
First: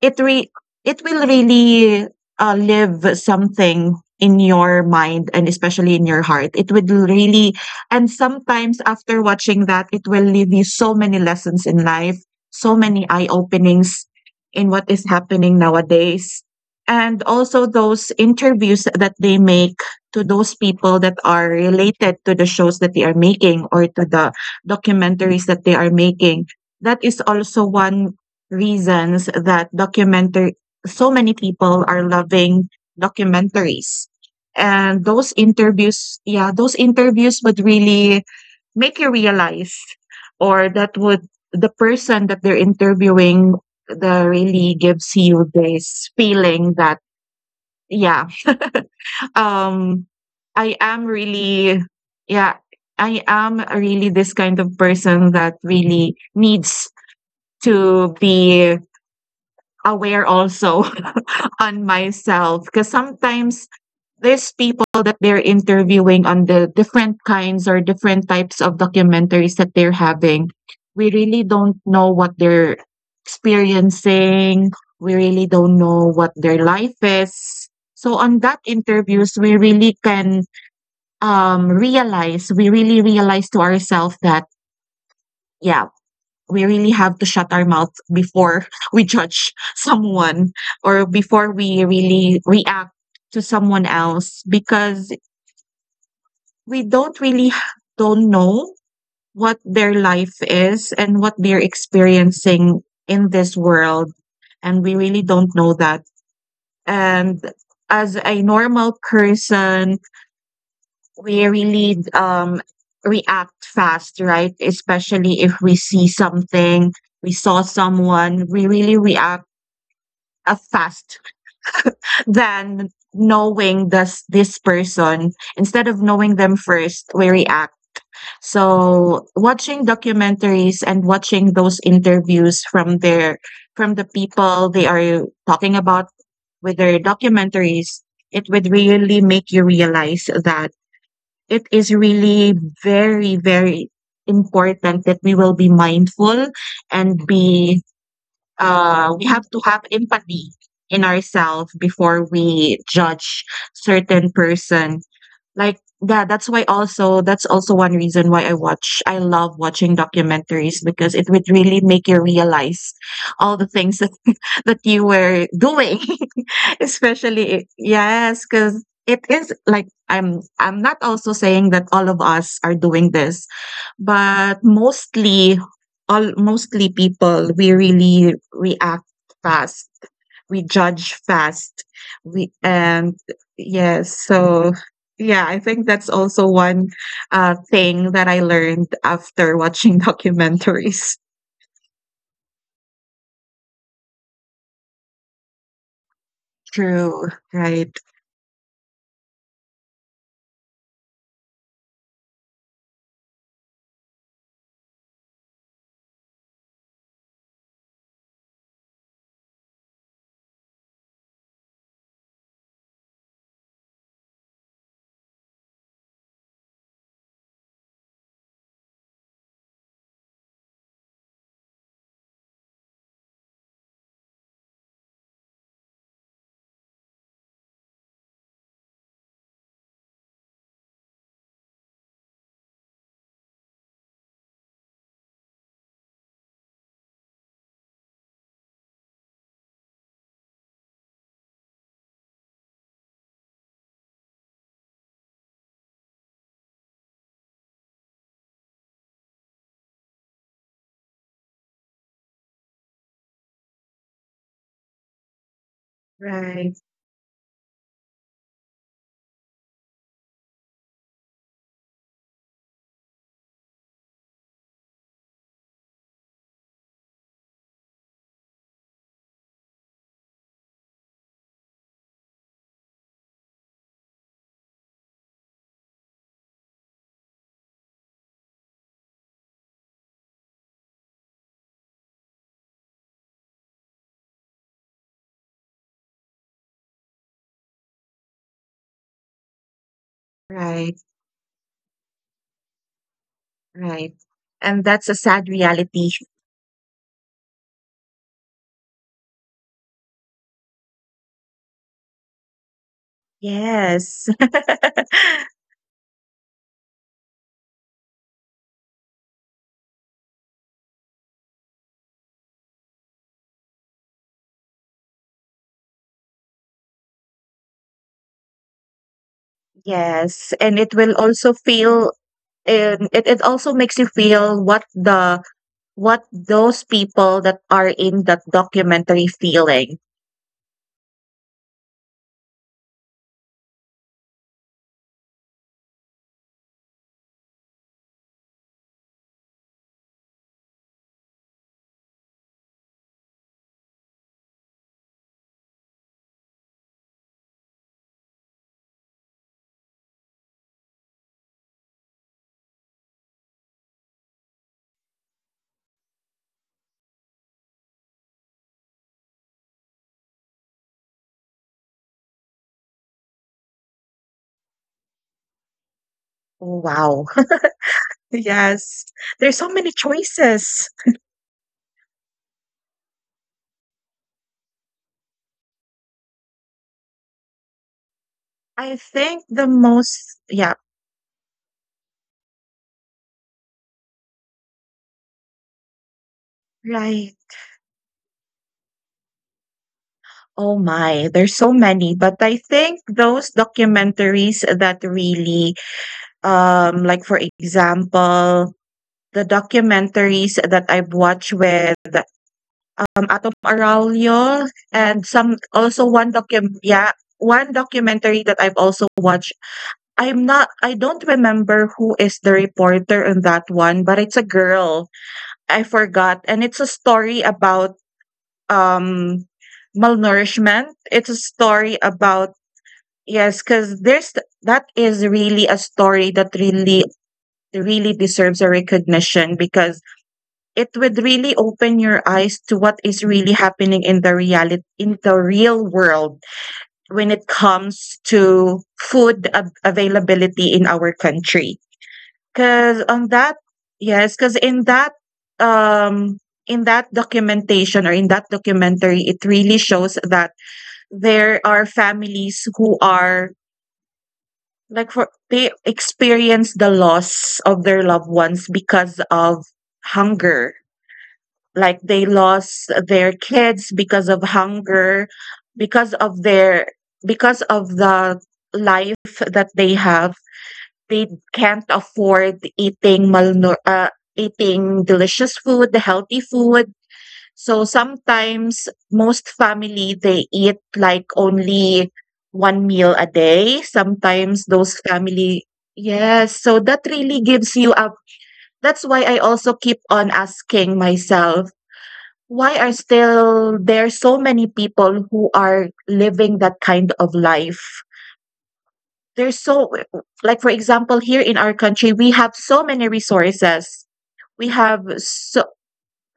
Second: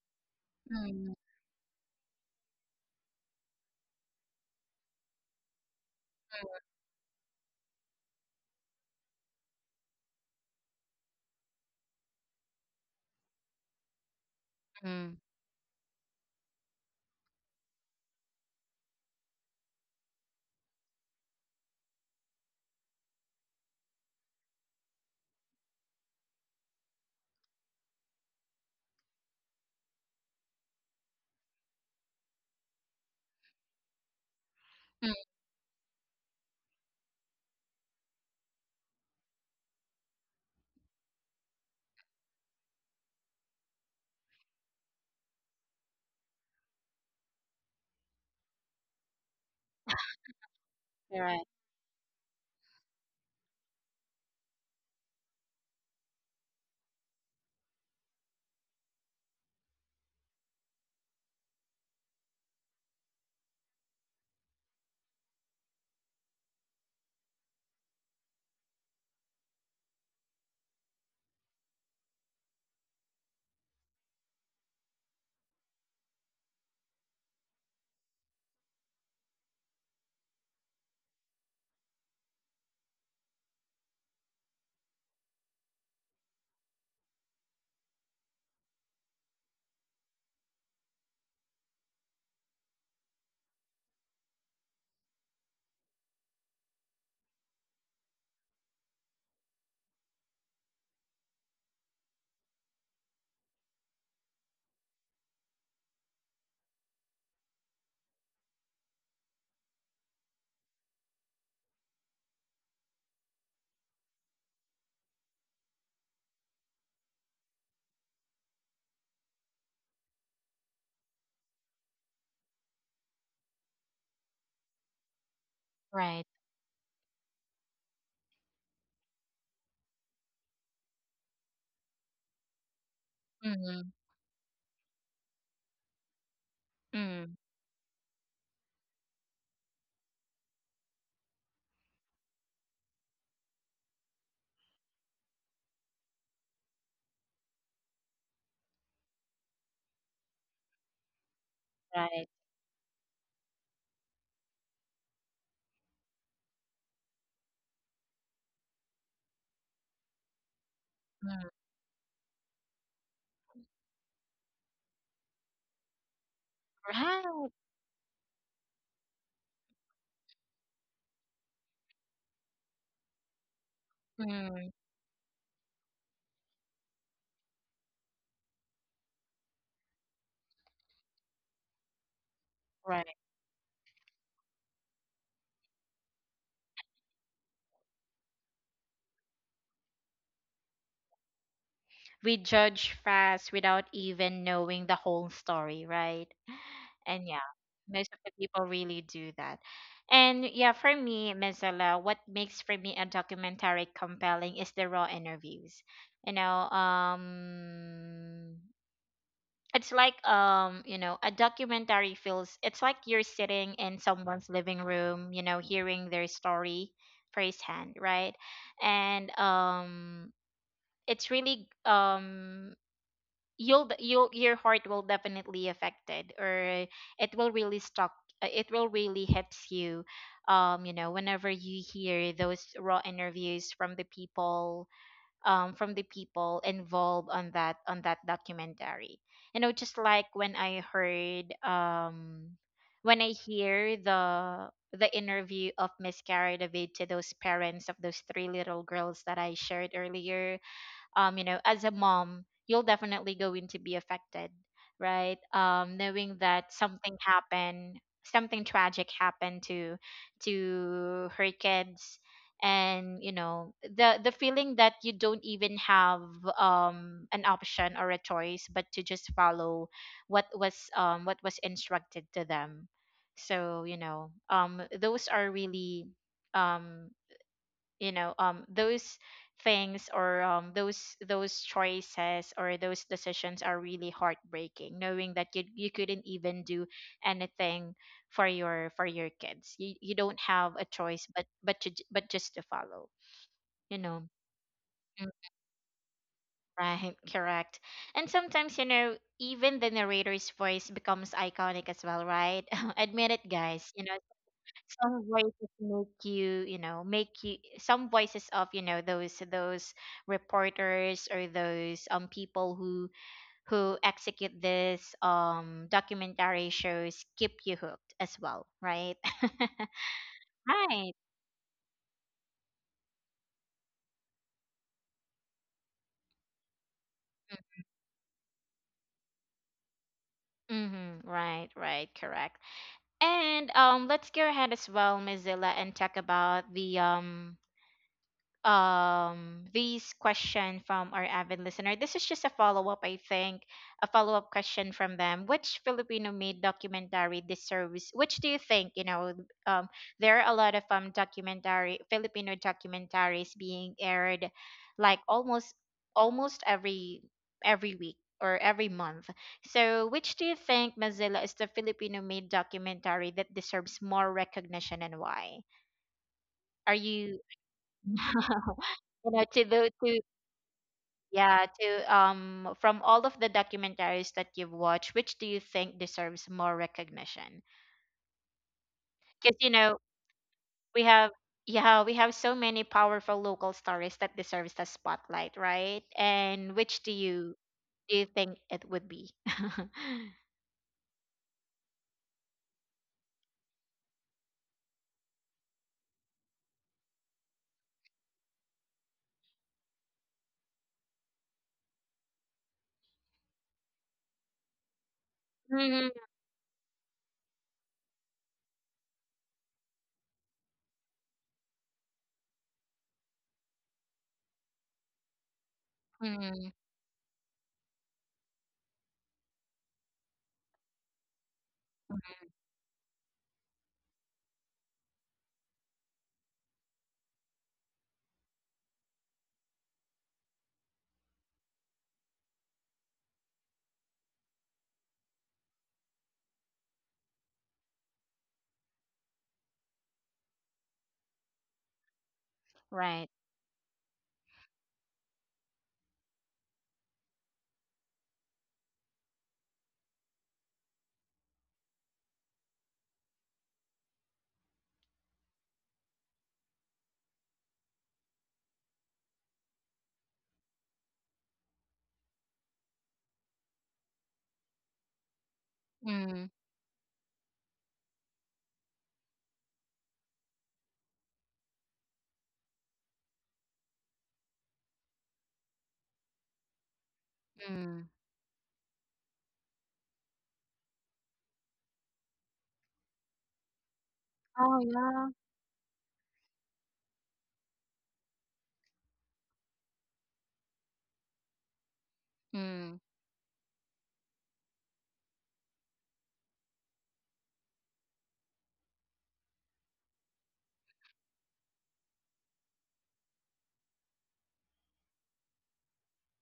it re- it Mm, will really live something in your mind, and especially in your heart, it would really, and sometimes after watching that, it will leave you so many lessons in life, so many eye openings in what mm, is mm, happening nowadays. And also those interviews that they make to those people that are related to the shows that they are making, or to the documentaries that they are making, that is also one reasons that documentary, so many people are loving documentaries. And mm. those interviews, yeah, those interviews would really make you realize, or that would, the person that they're interviewing, the really gives you this feeling that, yeah, um I am Right. really, yeah, I am really this kind of person that really needs to be aware also on myself, because sometimes there's people that they're interviewing on the different kinds or different types of documentaries that they're having. We really don't know what they're experiencing. We really don't know what their life is. So on that interviews, we really can realize, we really realize to ourselves that, yeah, we really have to shut our mouth before we judge someone or before we really react to someone else, because we don't really h- don't know what their life is and what they're experiencing in this world, and we really don't know that. And as a normal person, we really react fast, right? Especially if we see something, we saw someone, we really react a fast than knowing this person. Instead of Right. knowing them first, we react. So watching documentaries and watching those interviews from their, Mm. from the people they are talking about with their Mm. documentaries, it would really make you realize that it is really very very important that we will be mindful and be, we have to have empathy in ourselves Right. before we judge certain person. Like, yeah, that's why also, that's also one reason why I love watching documentaries, because it Mm. would really make you realize all the things that, that you were doing, Right. especially yes, because it is like I'm not also saying that all of us are doing this, but Mm. mostly, all mostly people, we really react fast, we judge fast, we Right. and yes. So yeah, I think that's also one thing that I learned after watching documentaries. We judge fast without even knowing the whole story, right? And True, yeah, right. most of the people really do that. And yeah, for me, Mizella, what makes for me a documentary compelling is the raw interviews. You know, it's like, you know, a documentary feels, it's like you're sitting in someone's living room, you know, hearing their story firsthand, right? And, it's really, you'll you'll your heart will definitely affected, or it will really stuck, it will really hits you, you know, whenever you hear those raw interviews from the people, from the people involved on that documentary. You know, just like when I heard, when I hear the interview of Miss Cara David to those parents of those three little girls that I shared earlier, you know, as a mom, you'll definitely going to be affected, right? Knowing that Right. something happened, something tragic happened to her kids, and you know, the feeling that you don't even have an option or a choice, but to just follow what was, what was instructed to them. So, you know, those are really, um you know, those things, or those choices, or those decisions are really heartbreaking, knowing that you couldn't even do anything for your kids. You don't have a Right, choice, but to, but just to follow, you right. know. And that's a Mm, sad reality. right, correct. And sometimes, you know, even the narrator's voice becomes iconic as well, right? Admit it, guys, you know, Yes. some voices make you, you know, make you, some voices of, you know, those reporters, or those people who execute this documentary shows, keep you hooked as well, right? Yes, and it Right. will also feel, and it also makes you feel what the, what those people that are in that documentary feeling. Mm-hmm, right, right, correct. And let's go ahead as well, Mozilla, and talk about the, this question from our avid listener. This is just a follow-up, I think, a follow-up question from them. Which Filipino made documentary deserves, which do you think, you know, um there are a lot of documentary, Filipino documentaries being aired, like almost every week, or every month. So which do you think, Mozilla, is the Filipino made documentary that deserves more recognition, and why? Are Wow. you? You Yes. know, to There's so the many to choices. yeah, to, from all of the documentaries that you've watched, which do you think deserves more recognition? I Because think you the know, most, yeah, we have, yeah, we have so many powerful local stories that deserves the spotlight, right? And which do right. you think it would be? Oh my, there's so many, but I think those documentaries that really, like for example, the documentaries that I've watched with Atom Araulio, and some Mm, also one docu, yeah, one documentary that I've also watched. I don't remember who is the reporter on that one, but it's a girl. I mm, forgot, and it's a story about, um, malnourishment. It's a story about, yes, because there's, that is really a story that really really deserves a recognition, because it would really open your eyes to what is really happening in the reality in the real world when it comes to food availability in our country. Because right, on that, yes, because um in that documentation or in that documentary, it really shows that there are families who are, like for they experience the loss of their loved ones because of hunger. Like they lost their kids because of hunger, because mm, of their, because of the life that they have, they can't afford eating malnur eating delicious food, healthy food. So mm, sometimes most family they eat like only one meal a day, sometimes oh those yeah, family, yes. So that really gives you a, that's why I also keep on asking myself, why are mm, still there so many people who are living that kind of life? There's so, like for example, here in our country, we have so many resources. We have so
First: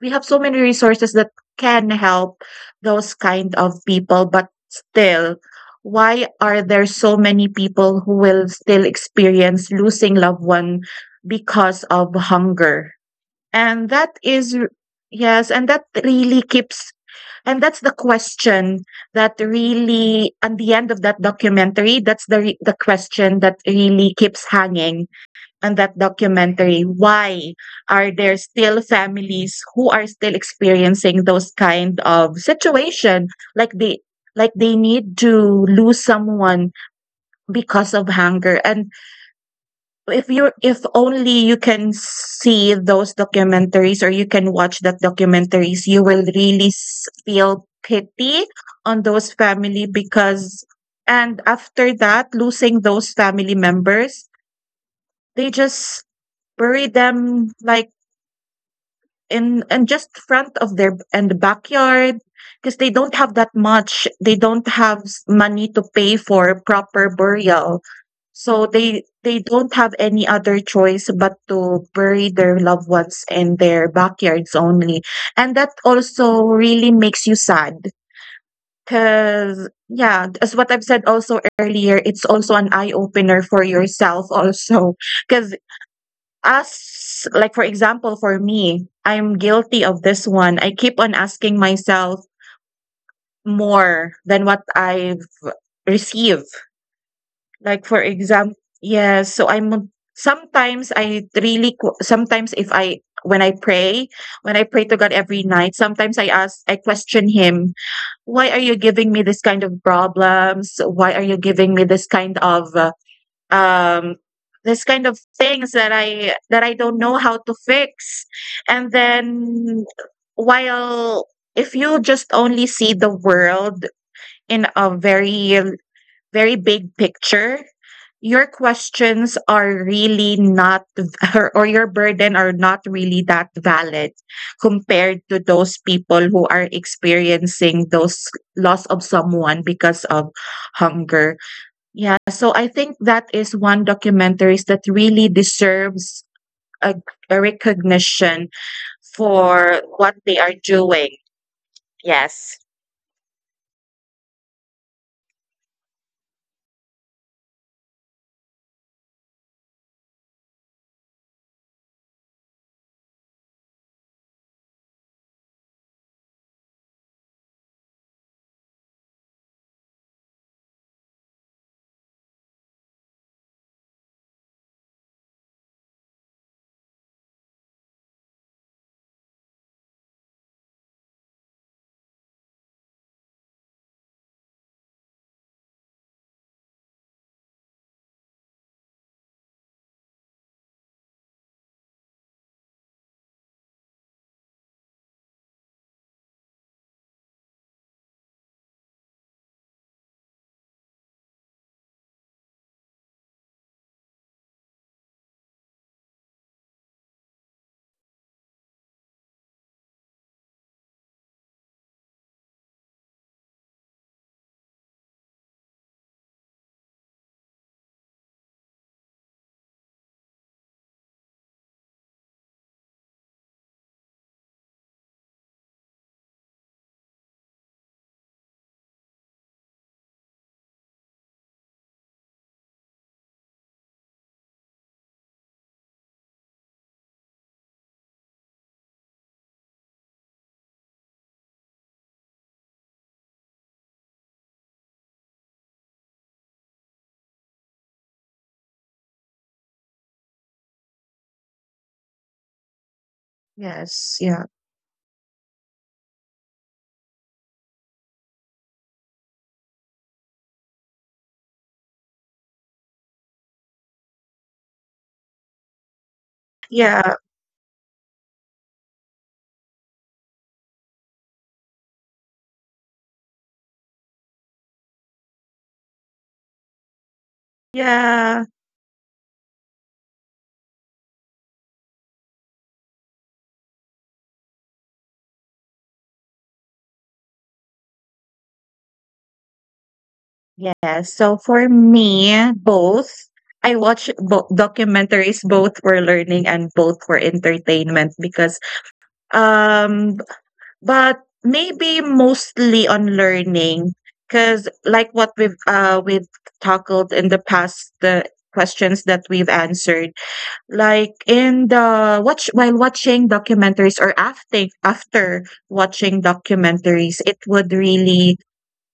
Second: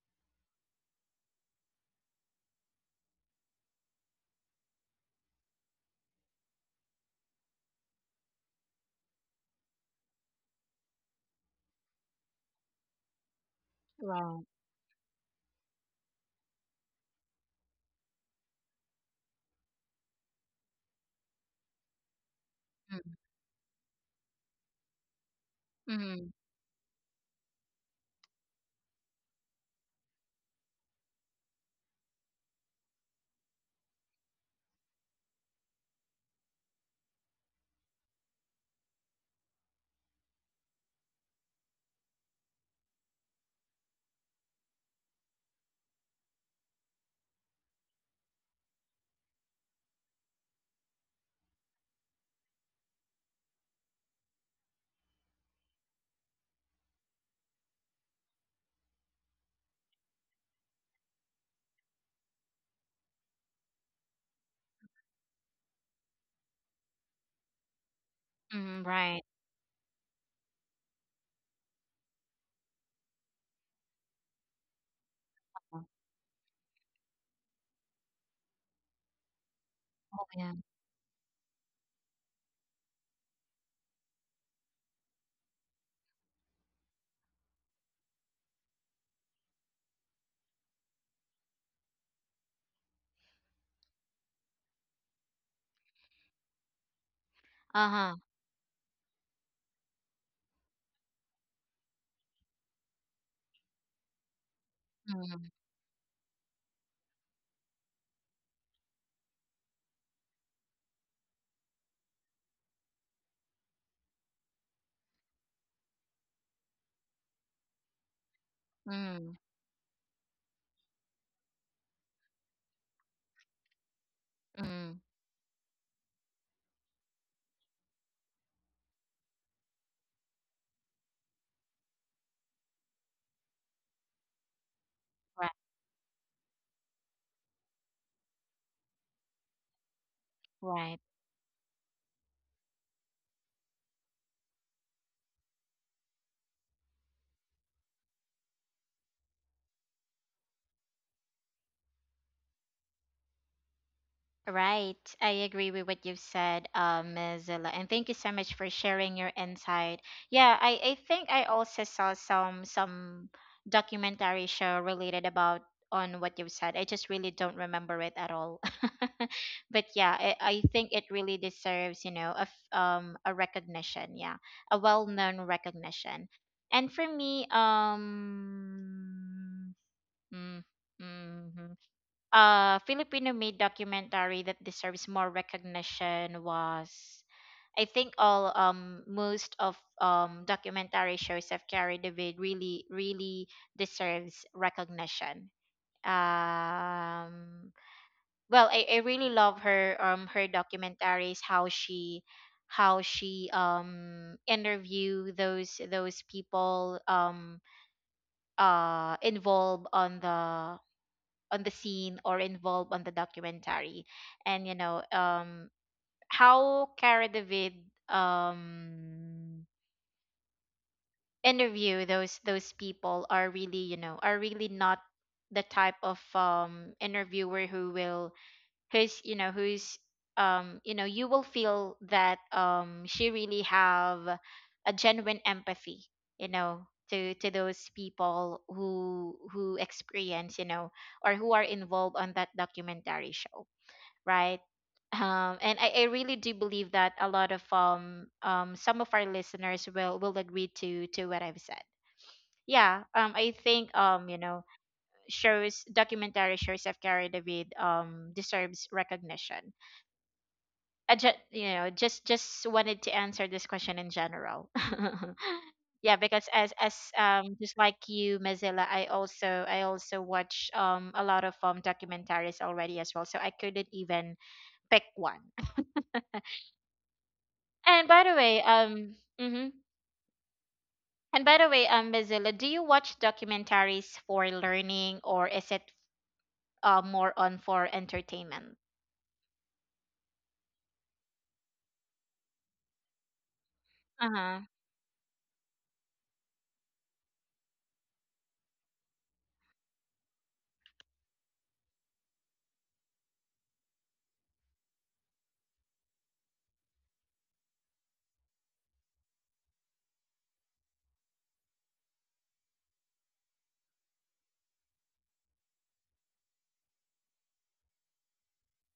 we have so many resources that can help those kind of people, but still, why are there so many people who will still experience losing loved one because of hunger? And that right, is r- Yes, and that really keeps, and that's the question that really, at the end of that documentary, that's the mm, question that really keeps hanging on that mm, documentary. Why are there still families who are still experiencing those kind of situation, like they, like they need to lose someone because of hunger? And if you, if only you can see those documentaries or you can watch that documentaries, you will really feel pity on those family, because, and after that losing those family members, they just bury them, like in and just front of their and the backyard, because they don't have that much, they don't have money to pay for proper burial. So mm, they right, they don't have any other choice but to bury their loved ones in their backyards only. And that also really makes you sad, because oh yeah, yeah, as what I've said also earlier, it's also an eye opener for yourself also, because, as like for example for me, I'm guilty of this one. I keep on asking myself more than what I've received. Like, for uh-huh, example, yes, so I'm, sometimes I really q, sometimes if I, when I pray, when I pray to God every mm-hmm. night, sometimes I question Him, "Why are you giving me this kind of problems? Why are you giving me um this kind of things that I don't know how to fix?" And Mm, then, while, if you just only see the world in a mm, very, very big picture, your questions are really not v- or your burden are not really that valid compared to right, those people who are experiencing those loss of someone because of right, hunger. Yeah, so I think that is one documentaries that really deserves a, a recognition for what they are doing. Yes. right. I agree with what you've said, Ms. Zilla, and thank you so much for sharing your insight. Yeah, I think I also saw some documentary show related about, on what you've said. I just really don't remember it at all. But yeah, I think it really deserves, you know, a a recognition. Yeah, a well-known recognition. And for me, Mm, mhm. Filipino made documentary that deserves more recognition was, I think, all, most of documentary shows have carried David, really deserves recognition. Um well, I really love her, her documentaries, how she interview those people, involved on the, on the scene, or involved on the documentary. And you know, how Cara David, um interview those people are really, you know, are really not the type of interviewer who will, who's you know who's you know, you will feel that, she really have a genuine empathy, you know, to those people who experience, you know, or who are involved on that documentary show, right? And I really do believe that a lot of, some of our listeners will agree to what I've said. Yeah, I think, Yes. You Yeah. know, shows, documentary shows have carried a bit, deserves recognition. I just, you know, just wanted to answer this question in general. Yeah, because as as Yeah. um just like you, Mozilla, I also watch a lot of documentaries already as well, so I couldn't even pick one. And by the Yeah. way, and by the way, Mozilla, do you watch documentaries for learning or is it more on for entertainment? Yes. So for me, both. Uh huh. Documentaries both for learning and both for entertainment, because um but maybe mostly on learning, because like what we've tackled in the past, the questions that we've answered, like in the watch while watching documentaries, or after after watching documentaries, it would really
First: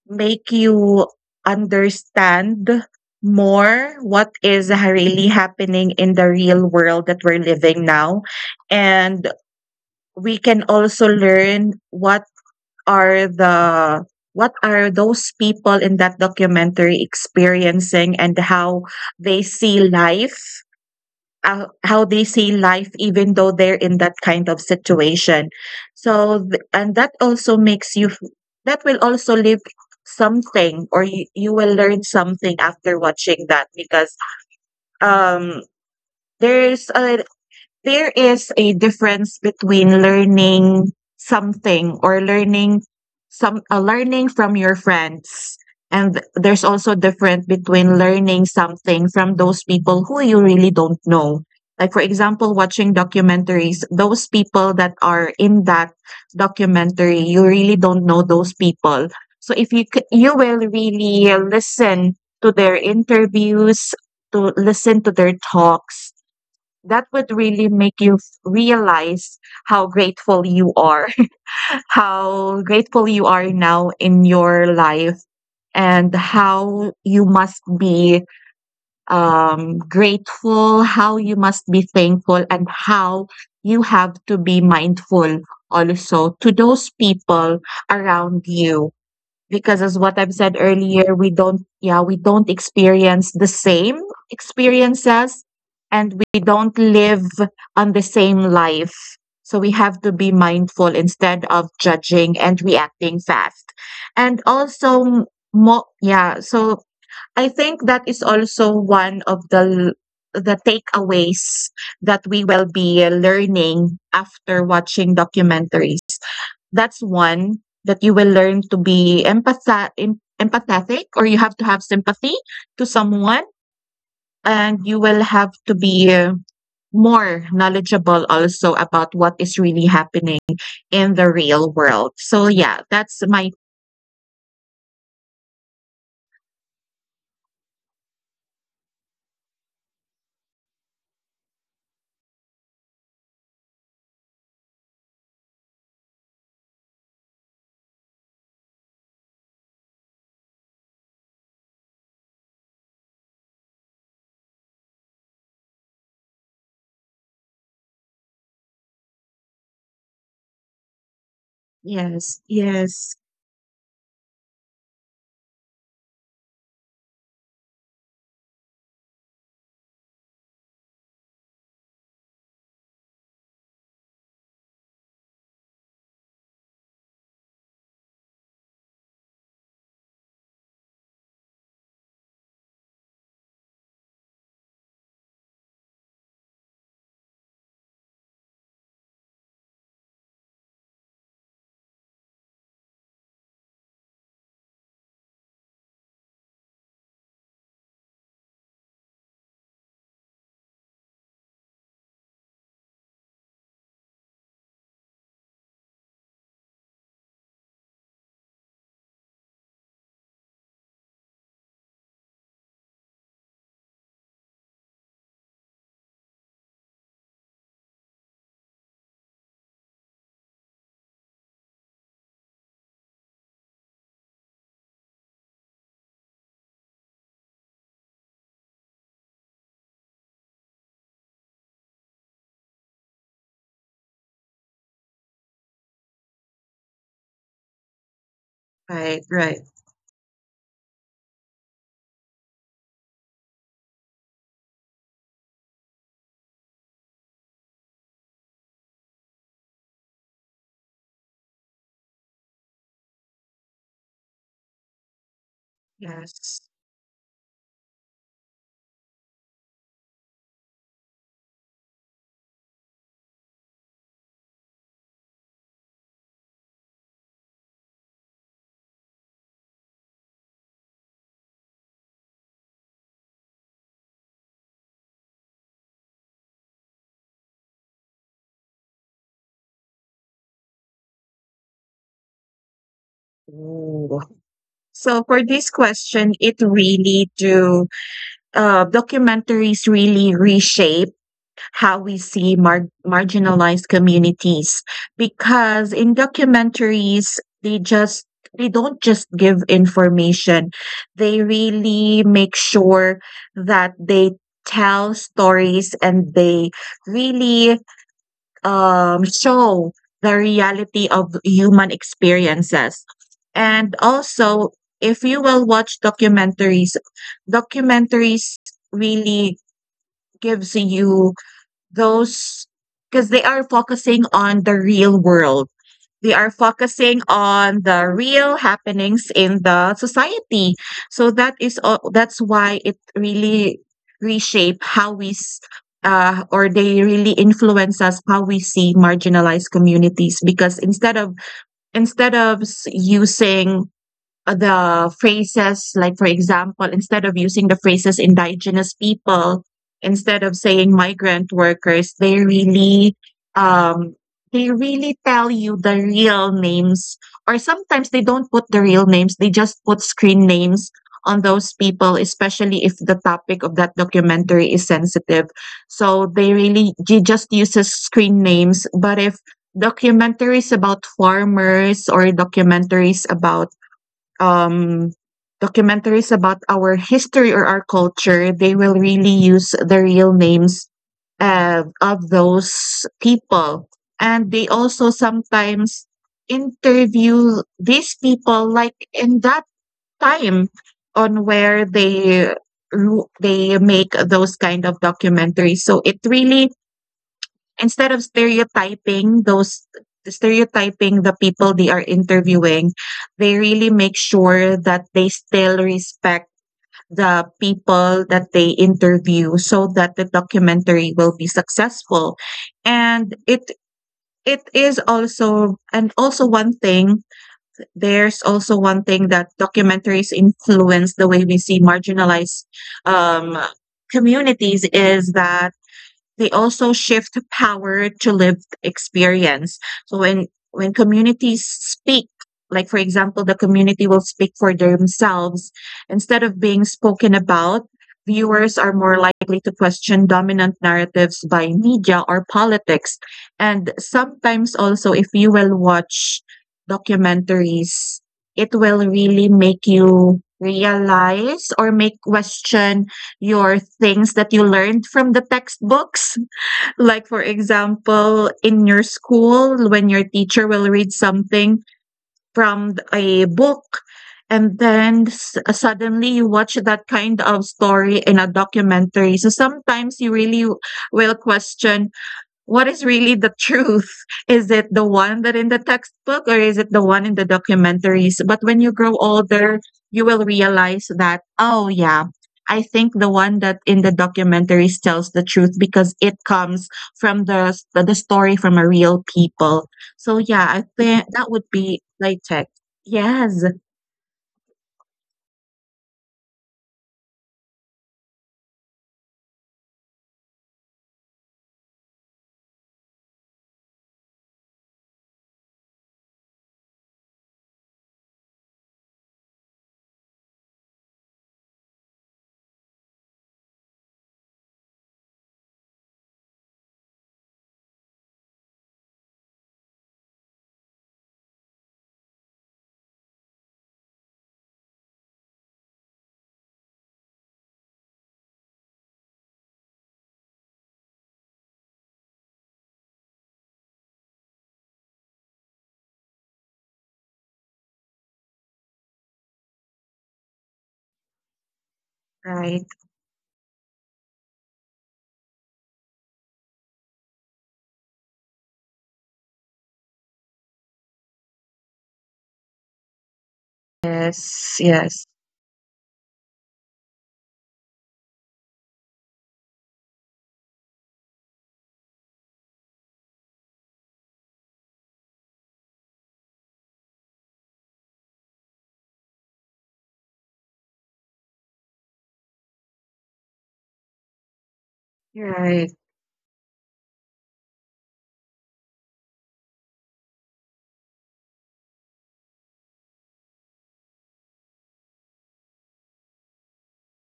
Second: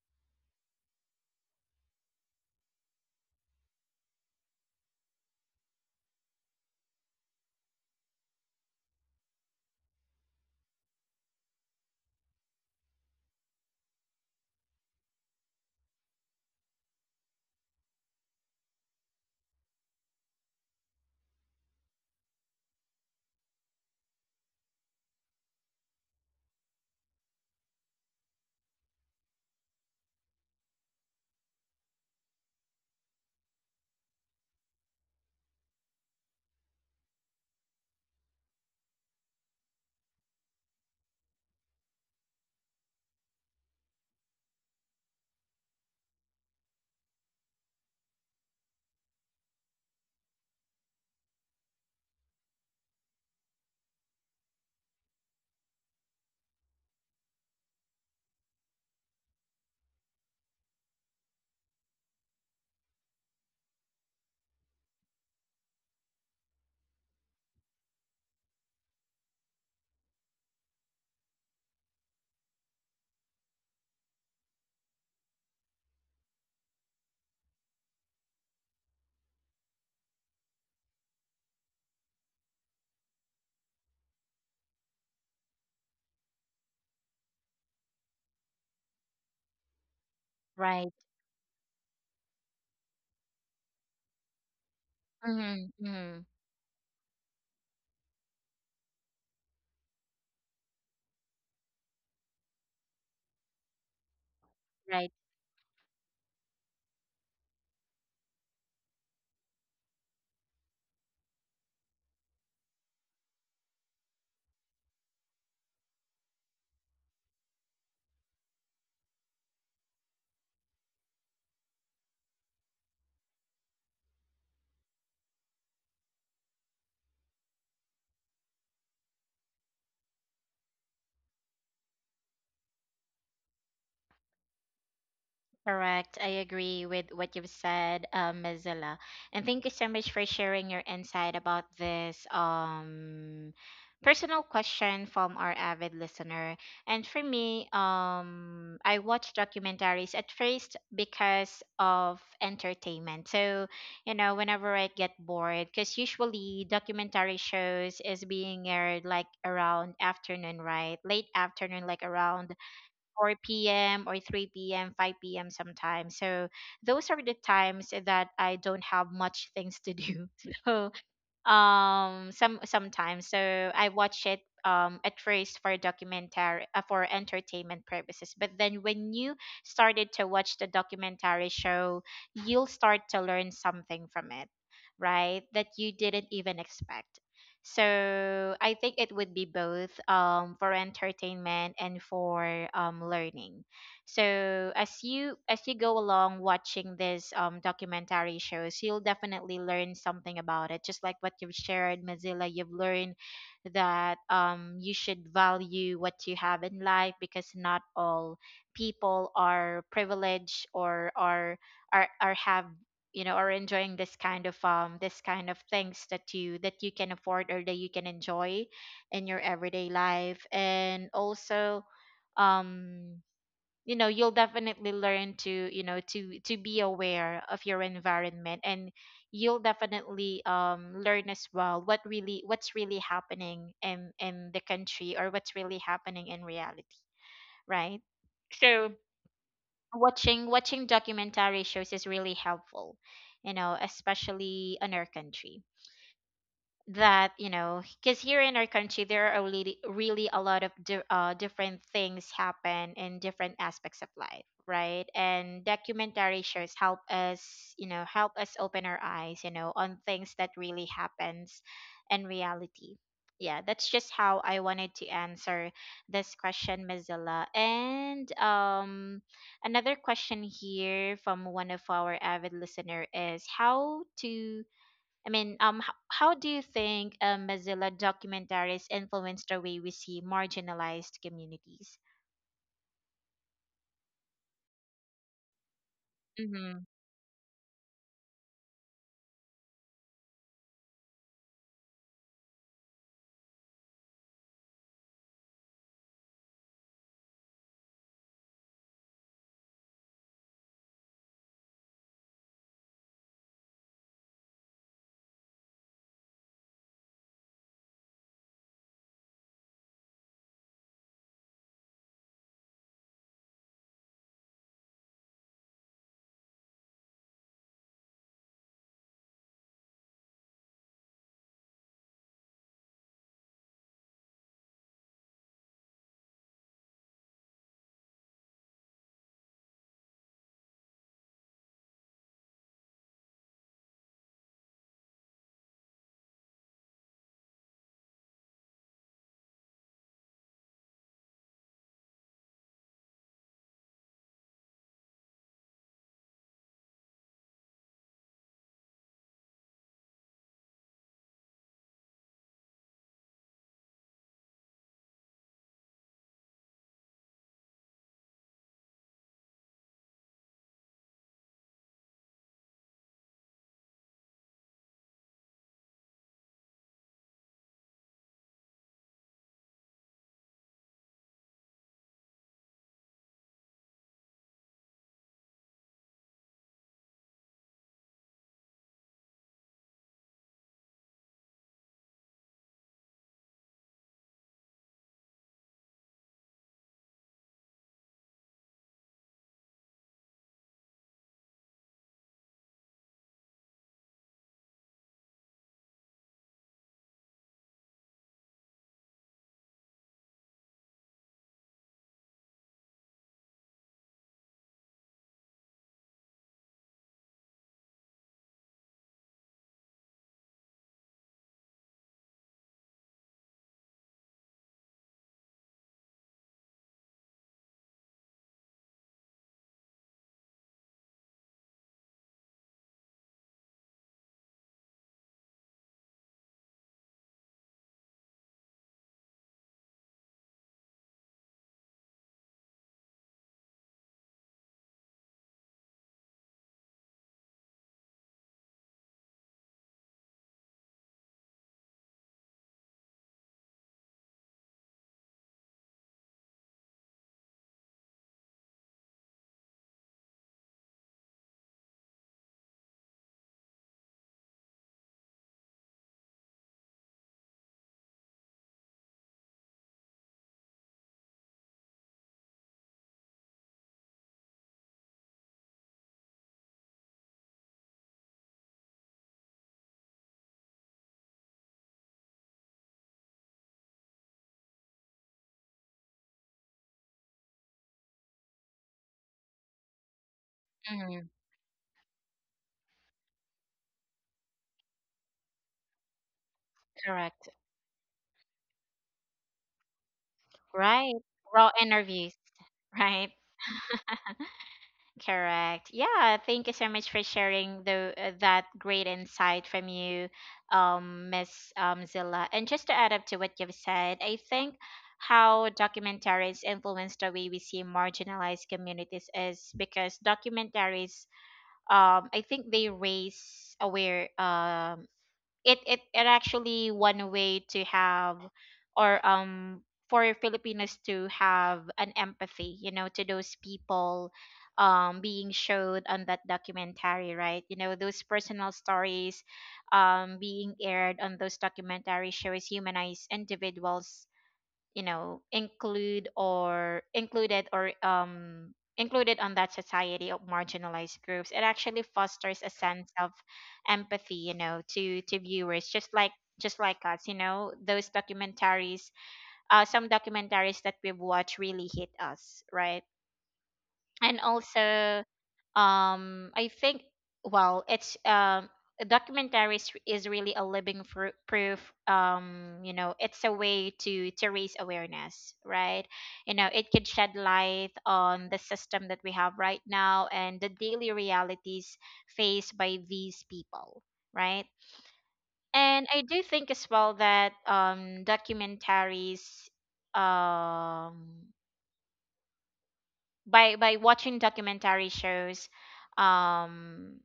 make you understand more what is really happening in the real world that we're living now. And we can also learn what are the, what are those people in that documentary experiencing, and how they see life, how they see life even though they're in that kind of situation. So and that also makes you that will also leave something, or you will learn something after watching that, because um there's a, there is a difference between learning something or learning some learning from your friends, and there's also different between learning something from those people who you really don't know. Like for example, watching documentaries, those people that are in that documentary, you really don't know those people. So if you you will really listen to their interviews, to listen to their talks, that would really make you realize how grateful you are, how grateful you are now in your life, and how you must be grateful, how you must be thankful, and how you have to be mindful also to those people around you, because as what I've said Right. earlier, we don't, yeah, we don't experience the same experiences, Mm-hmm. Mm-hmm. and we don't live on the same life. So we have to be mindful instead of judging and reacting fast. And also Right. m- mo yeah, so I think that is also one of the takeaways that we will be learning after watching documentaries. That's one that you will learn to be empathetic, or you have to have sympathy to someone, and you will have to be more knowledgeable also about what is really happening in the real world. So yeah, that's my Correct. I agree with what you've said, Mozilla. And thank you so much for sharing your insight about this personal question from our avid listener. And for me, I watch documentaries at first because of entertainment. So, whenever I get bored, because usually documentary shows is being aired like around afternoon, right? Late afternoon, like yes, around yes, 4 p.m. or 3 p.m., 5 p.m. sometimes. So those are the times that I don't have much things to do. So sometimes I watch it at first for documentary for entertainment purposes, but then when you started to watch the documentary show, you'll start to learn something from it, right, that you didn't even expect. So I think it would be both, for entertainment and for learning. So as you go along watching this documentary shows, you'll definitely learn something about it, just like what you've shared, Mozilla. You've learned that you should value what you have in life, because not all people are privileged or are have, you know, are enjoying this kind of things that you can afford or that you can enjoy in your everyday life. And also, um you know, you'll definitely learn to, you know, to be aware of your environment. And you'll definitely learn as well what really what's really happening in the country, or what's really happening in reality, right? So right, right, watching documentary shows is really helpful, you know, especially in our country, that, you know, because here in our country there are really really a lot of different things happen in different aspects of life, right? And documentary yes. shows help us, you know, help us open our eyes, you know, on things that really happens in reality. Yeah, that's just how I wanted to answer this question, Mozilla. And another question here from one of our avid listener is how to how do you think, Mozilla, documentaries influence the way we see marginalized communities? Ooh. So for this question, it Mm-hmm, really do documentaries really reshape how we see marginalized communities, because in documentaries they just they don't just give information, they really make sure that they tell stories, and they really show the reality of human experiences. And also, if you will watch documentaries, documentaries really gives you those, because they are focusing on the real world. They are focusing on the real happenings in the society. So that is all, that's why it really reshape or they really influence us how we see marginalized communities, because instead of using the phrases, like for example, instead of using the phrases indigenous people, instead of saying migrant workers, um they really tell you the real names, or sometimes they don't put the real names, they just put screen names on those people, especially if the topic of that documentary is sensitive. So they really just uses screen names. But if documentaries about farmers, or um, documentaries about our history or our culture, they will really use the real names of those people. And they also sometimes interview these people like in that time on where they they make those kind of documentaries. So it really, instead of stereotyping those, stereotyping the people they are interviewing, they really make sure that they still respect the people that they interview so that the documentary will be successful. And it is also, and also one thing, there's also one thing that documentaries influence the way we see marginalized um communities is that they also shift power to lived experience. So when communities speak, like for example, the community will speak for themselves instead of being spoken about. Viewers are more likely to question dominant narratives by media or politics. And sometimes also, if you will watch documentaries, it will really make you realize or make question your things that you learned from the textbooks. Like, for example, in your school, when your teacher will read something from a book, and then suddenly you watch that kind of story in a documentary. So sometimes you really will question, what is really the truth? Is it the one that in the textbook, or is it the one in the documentaries? But when you grow older, you will realize mm-hmm, that, oh yeah, I think the one that in the documentaries tells the truth, because it comes from correct. The story from a real people. So yeah, I Right. think that would Raw be like interviews. tech. Right. Yes, Correct. Yeah. Thank you so much for sharing the that great insight from you, Miss Zilla. And just to add up to what you've said, I think how documentaries influence the way we see marginalized communities is because documentaries, I think they raise aware, it actually one way to have or for Filipinos to have an empathy, you know, to those people being showed on that documentary, right? You know, those personal stories being aired on those documentary shows humanize individuals, you know, include or included on that society of marginalized groups. It actually fosters a right. sense of empathy, you know, to viewers, just like us. You know, those documentaries, some documentaries that we've watched really hit us, right? And Yes, also, yes. I think, well, it's a documentary is really a living proof, you know, it's a way to raise awareness, right? You know, it could shed light on the system that we have right now and the daily realities faced by these people, right? You're right. And I do think as well that documentaries, um by watching documentary shows, um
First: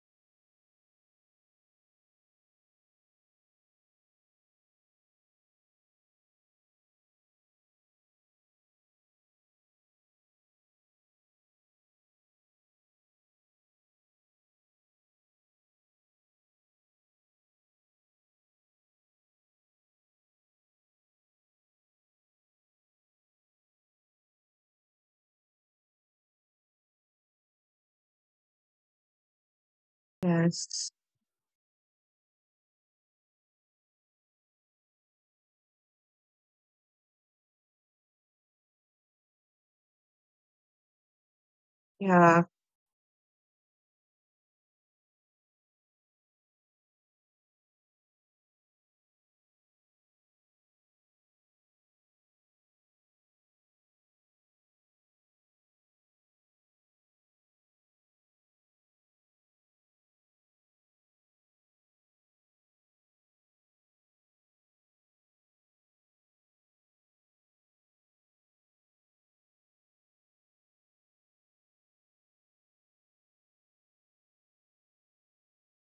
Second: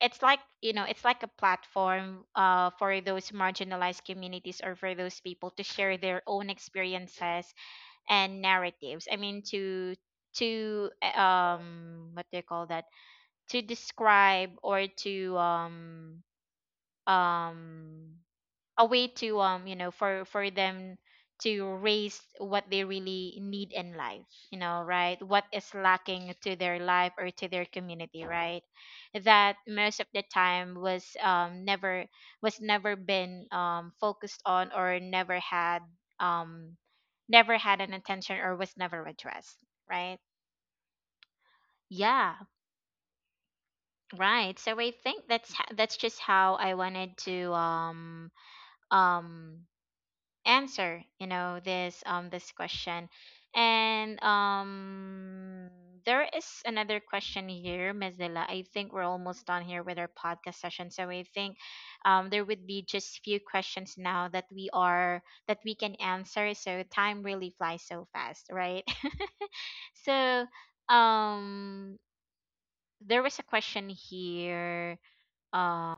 it's like, you know, it's like a platform for those marginalized communities or for those people to share their own experiences and narratives. I mean, to what do you call that, to describe or to um a way to, you know, for them to raise what they really need in life, you know, right? What is lacking to their life or to their community, right, that most of the time Yes. was never, was never been focused on, or never had um never had an attention, or was never addressed, right? Yeah, Yeah. right. So I think that's just how I wanted to um answer, you know, this this question. And there is another question here, Mazdila. I think we're almost done here with our podcast session, so I think there would be just few questions now that we are that we can answer. So time really flies so fast, right? So um there was a question here, um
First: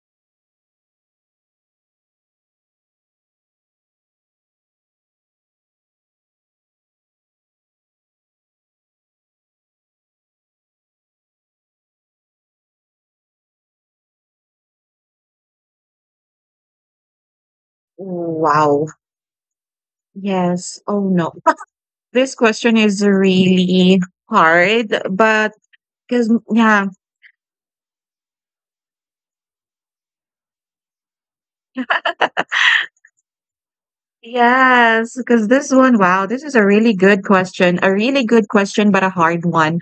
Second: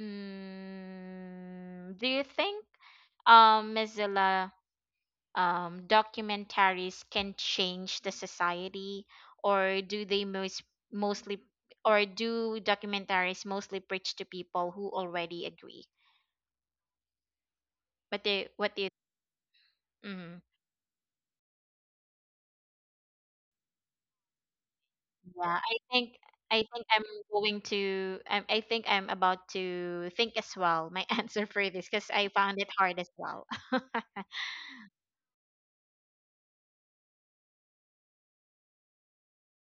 do you think, Mozilla, documentaries can change the society, or do they most mostly or do documentaries mostly preach to people who already agree, but they, what Wow. do you mm, Yes. Oh no. This question is really hard, but yeah, I think because, i yeah, think I'm going to, I think I'm about to think as well my answer for this, because I found it hard as well. yes, because this one, wow, this is a really good question. A really good question, but a hard one.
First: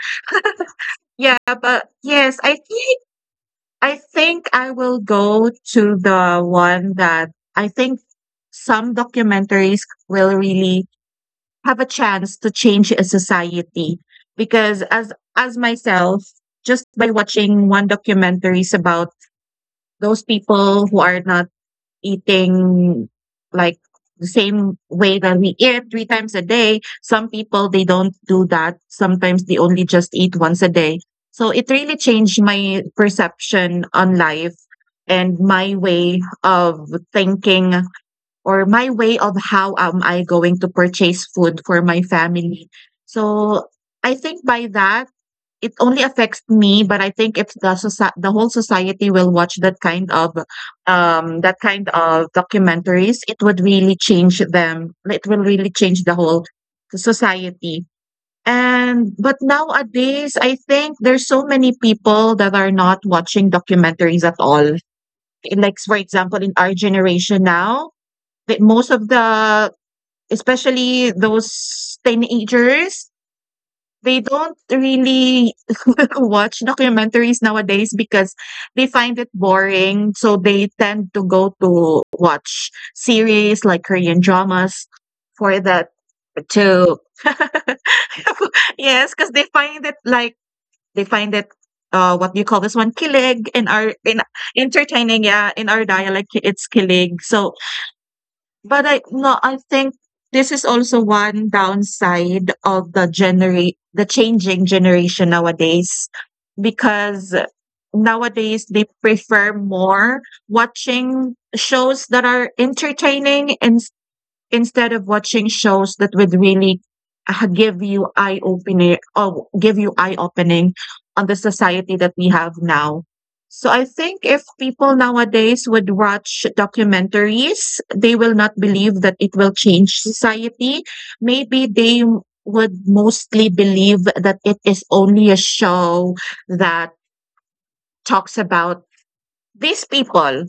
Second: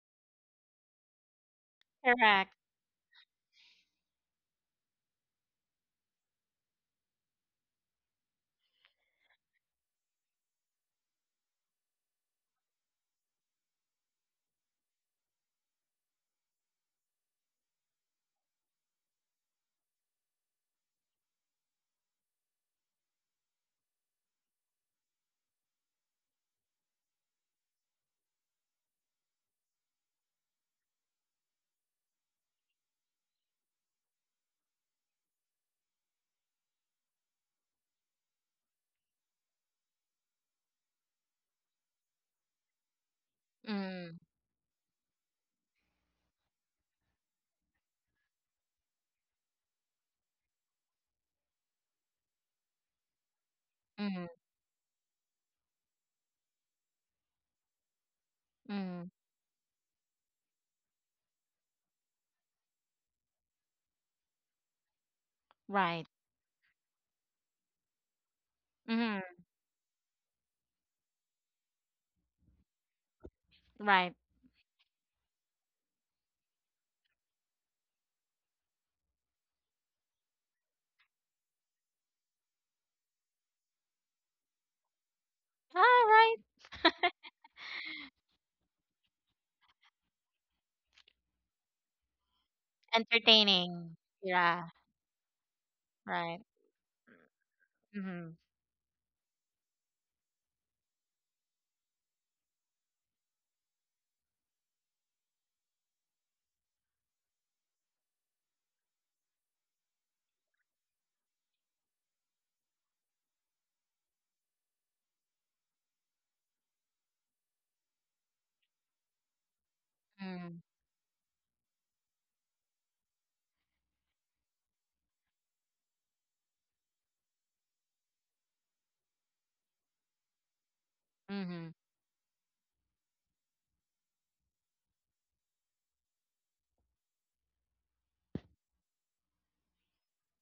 Yeah, but yes, Correct. I think I will go to the one that I think some documentaries will really have a chance to change a society, because as myself, just by watching one documentaries about those people who are not eating like the same way that we eat three times a day. Some people, they don't do that. Sometimes they only just eat once a day. So it really changed my perception on life and my way of thinking, or my way of how am I going to purchase food for my family. So I mm, think by that, it only affects me, but I think if the whole society will watch that kind of documentaries, it would really mm, change them. It will really change the whole society. mm, And but nowadays, I think there's so many people that are not watching documentaries at all. Like for right. example, in our generation now, that most of mm, the, especially those teenagers, right. they don't really watch documentaries nowadays because they find it boring. So they tend to go to watch series like Korean dramas for All that. right. To yes, because they find it like they find it what do you call this one, kilig, in our Entertaining. in Yeah. entertaining, yeah, in our dialect Right. it's kilig. So Mhm. but I, no, I think this is also one downside of the changing generation nowadays, because nowadays they prefer more watching shows that are entertaining instead of watching shows that would really give you eye opening, or give you eye Mm. opening on the society that we have now. So I think if people nowadays would watch documentaries, they will not believe that it will change society. Maybe Mhm. they would mostly believe that it is only a show that talks about these people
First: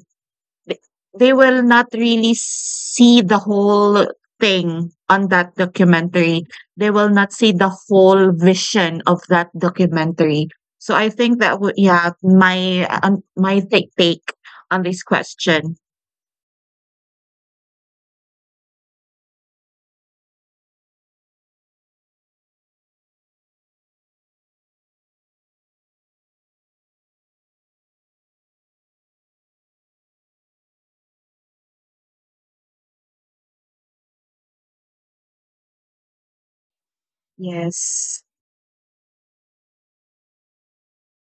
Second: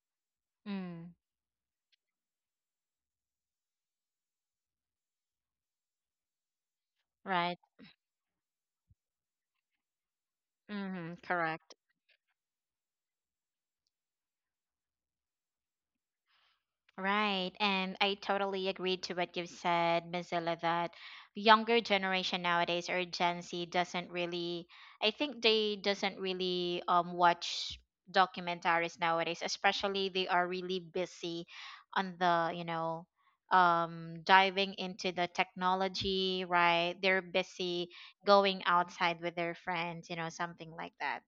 th- Mm. they will not really see the whole thing on that documentary. They will not see Right. the whole vision of that documentary. So I Mhm. think that Correct. would, yeah, my my take on this question. Right. And I totally agreed to what you've said, Mozilla, that younger generation nowadays or Gen Z doesn't really, I think they doesn't really watch documentaries nowadays, especially they are really busy on the, you know, diving into the technology, right? They're busy Yes, going outside with their friends, you know, something like that.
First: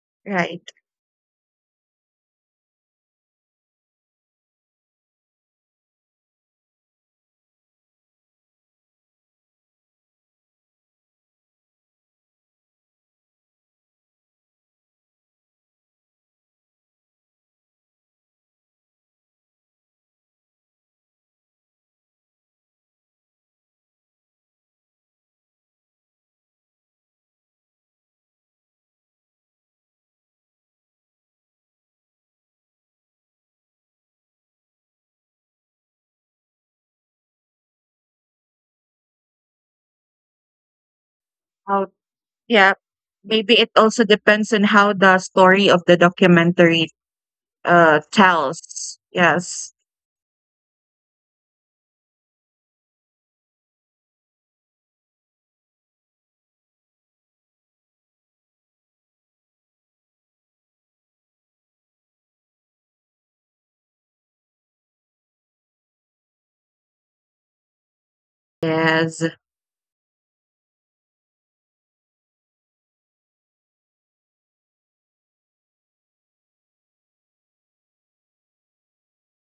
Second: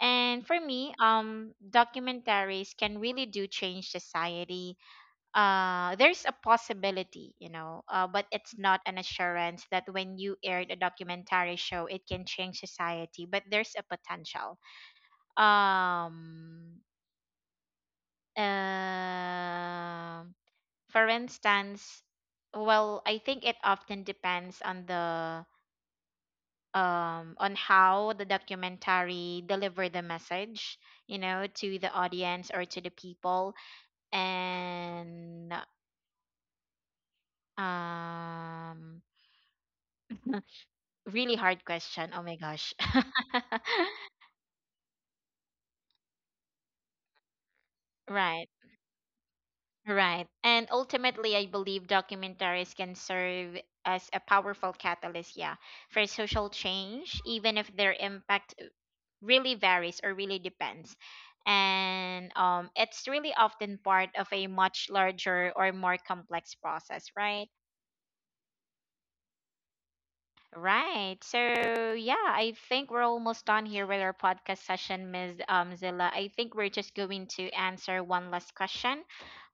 And for right. me, documentaries can really do change society. There's a possibility, you know, but it's not an assurance that when you aired a documentary show, it can change society. But there's a potential. Um, uh, for instance, well, I think it often depends on the on how the documentary deliver the message, you know, to the audience or to the people. And um, really hard How, question. Oh my gosh. yeah, maybe it also depends on how the story of the documentary Right, tells. Yes. right. And ultimately, I believe documentaries can serve as a powerful catalyst, yeah, for social change, even if their impact really varies or really depends. And it's really often part of a much larger or more complex process, right? Yes, Right, so yeah, I think we're almost done here with our podcast session, Ms. Zilla. I think we're just going to answer one last question.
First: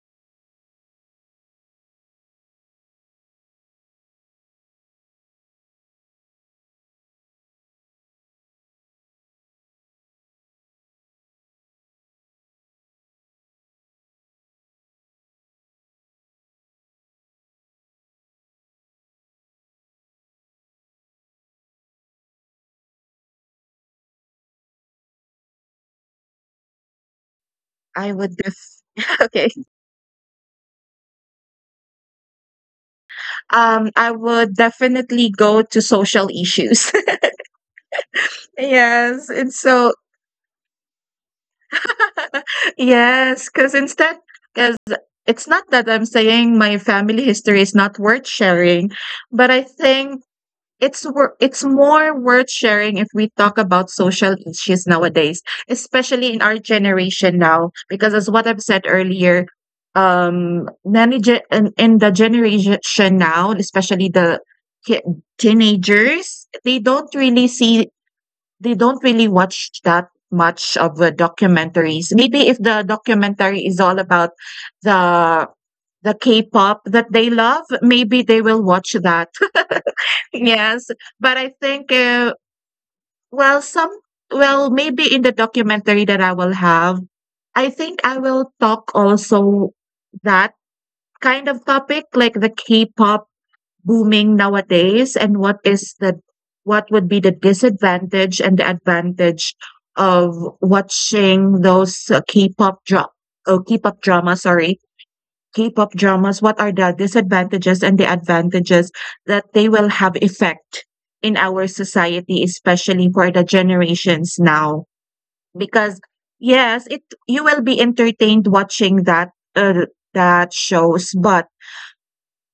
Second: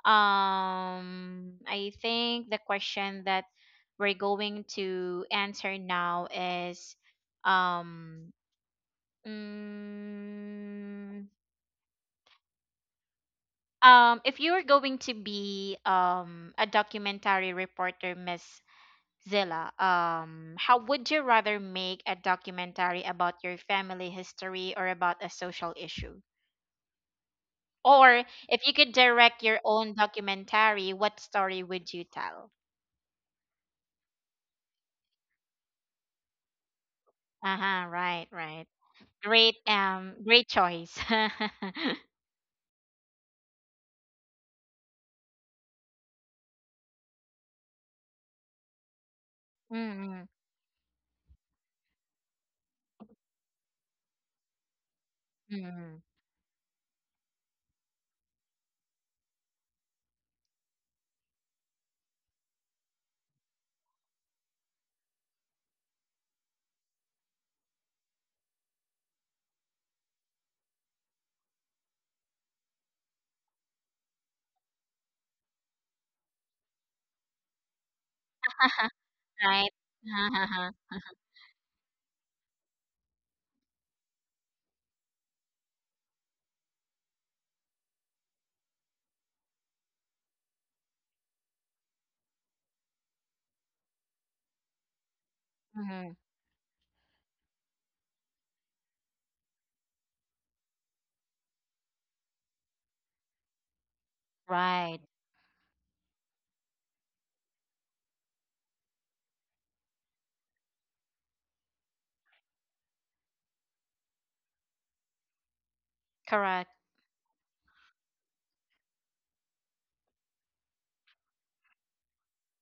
I think the question that we're going to answer now is, um mm, um, if you were going to be a documentary reporter, Miss Zilla, how would you rather make a documentary about your family history or about a social issue? I Or would if you could direct okay. your own documentary, what story would you tell? I would definitely go to social issues. Uh-huh, right, right. Yes, and Great, so great choice. yes, because instead, because it's not that I'm saying my family history is not worth sharing, but I Mm-hmm, think It's wor it's more worth sharing if we talk about social issues nowadays, mm-hmm. especially in our generation now, because as what I've said earlier, many in the generation now, especially ki- teenagers, they don't really see, they don't really watch that much of the documentaries. Maybe if the documentary is all about the the K-pop that they love, maybe they will watch that. Right. Yes, but I think, well, some, well, maybe in the documentary that I will have, I think I will talk also that kind of topic, like the K-pop booming nowadays, and what is Mm-hmm. the, what would be the disadvantage and the advantage of watching those, K-pop drama, sorry. Right. K-pop dramas, what are the disadvantages and the advantages that they will have effect in our society, especially for the generations now? Because Correct. yes, it, you will be entertained watching that uh, that shows, but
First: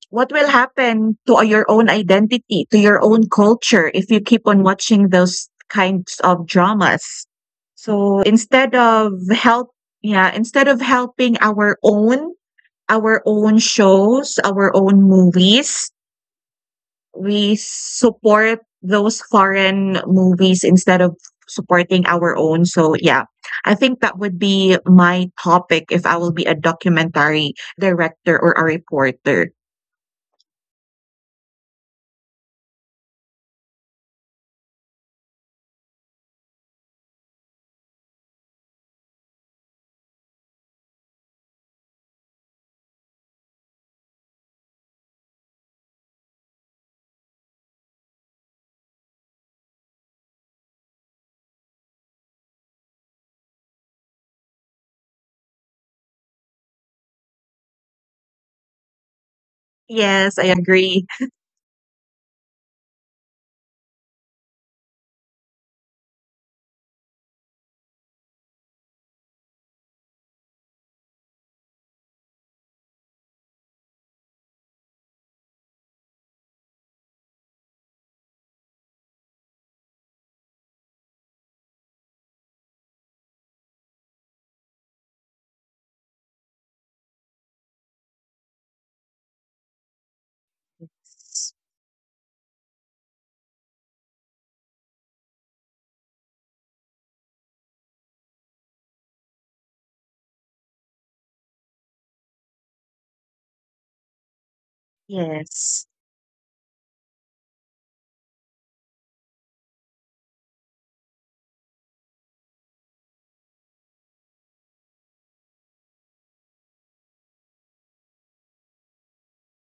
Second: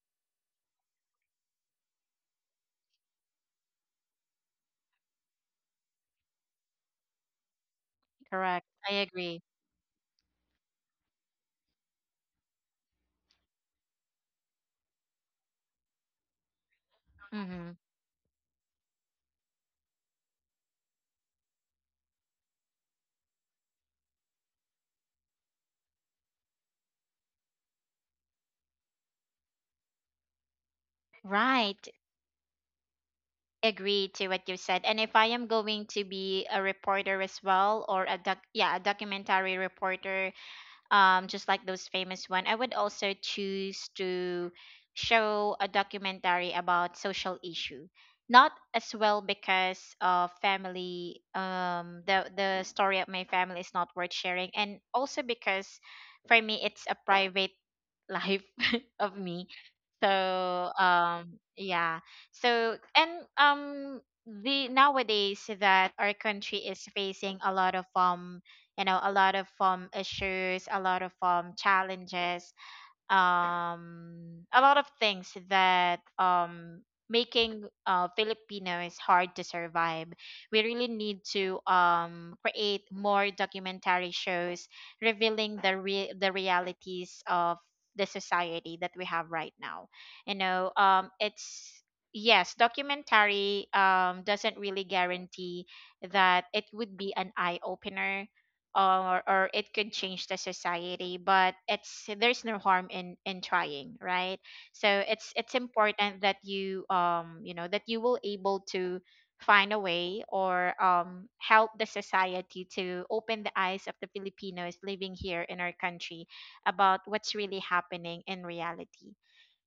what will happen to your own identity, to your own culture, if you keep on watching those kinds of dramas? So Correct. instead I of agree. help, yeah, instead of helping our own, our own shows, our own movies. We Mm-hmm. support those foreign movies instead of supporting our own. So yeah, I think that would be my topic if I will be a documentary director or a reporter. Right. Agree to what you said. And if I am going to be a reporter as well, or a doc, yeah, a documentary reporter, just like those famous one, I would also choose to show a documentary about social issue. Not as well because of family, the story of my family is not worth sharing, and also because for me it's a private life of me, so Yes, I agree. Yeah. So and the nowadays that our country is facing a lot of you know, a lot of issues, a lot of challenges, a lot of things that making Filipinos hard to survive. We really need to create more documentary shows revealing the realities of the society that we have right now. You know, it's, yes, documentary doesn't really guarantee that it would be an eye opener, or it could change the society, but it's, there's no harm in trying, right? So it's Yes, important that you, you know, that you will able to find a way or help the society to open the eyes of the Filipinos living here in our country about what's really happening in reality.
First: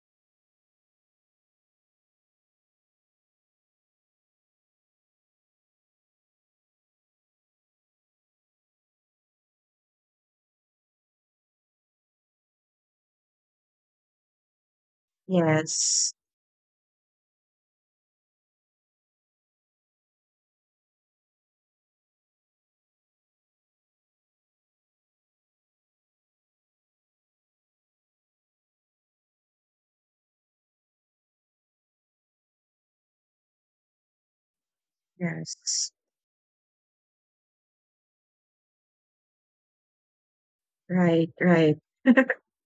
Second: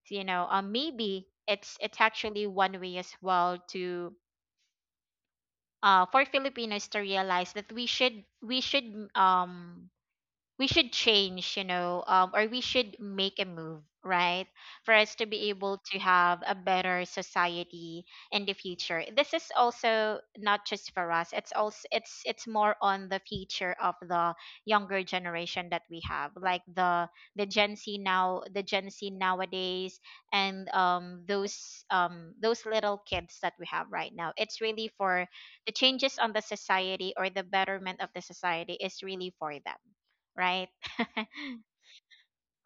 So, you know, maybe it's actually one way as well to, for Filipinos to realize that um we should change, you know, or we should make a move, right? For us to be able to yes, have a better society in the future. This is also not just for us. It's also, it's more on the future of the younger generation that we have, like the Gen Z now, the Gen Z nowadays, and those little kids that we have right now. It's really for the yes. changes on the society, or the betterment of the society is really for them, right? Right, right.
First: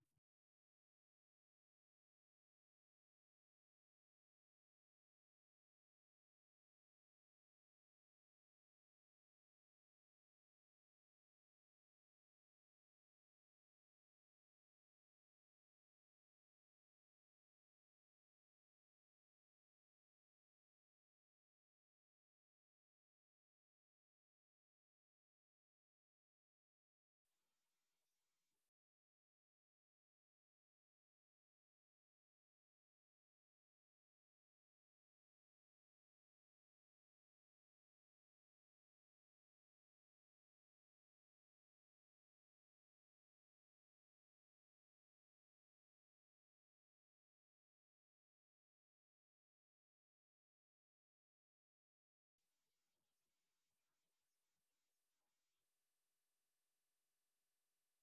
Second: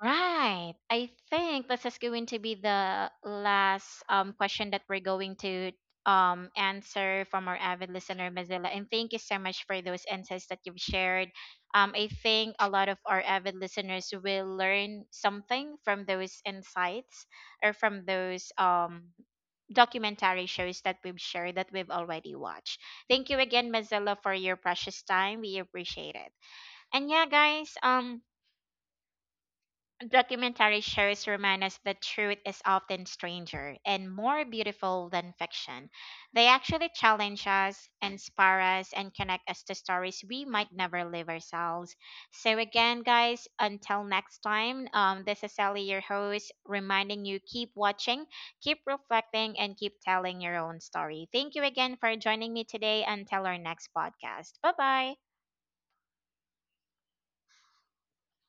Right. I think this is going to be the last question that we're going to answer from our avid listener, Mazilla. And thank you so much for those insights that you've shared. I think a lot of our avid listeners will learn something from those insights or from those documentary shows that we've shared that we've already watched. Thank you again, Mazilla, for your precious time. We appreciate it. And yeah, guys, documentary shows remind us that truth is often stranger and more beautiful than fiction. They actually challenge us, inspire us, and connect us to stories we might never live ourselves. So, again, guys, until next time, this is Sally, your host, reminding you keep watching, keep reflecting, and keep telling your own story. Thank you again for joining me today until our next podcast. Bye bye.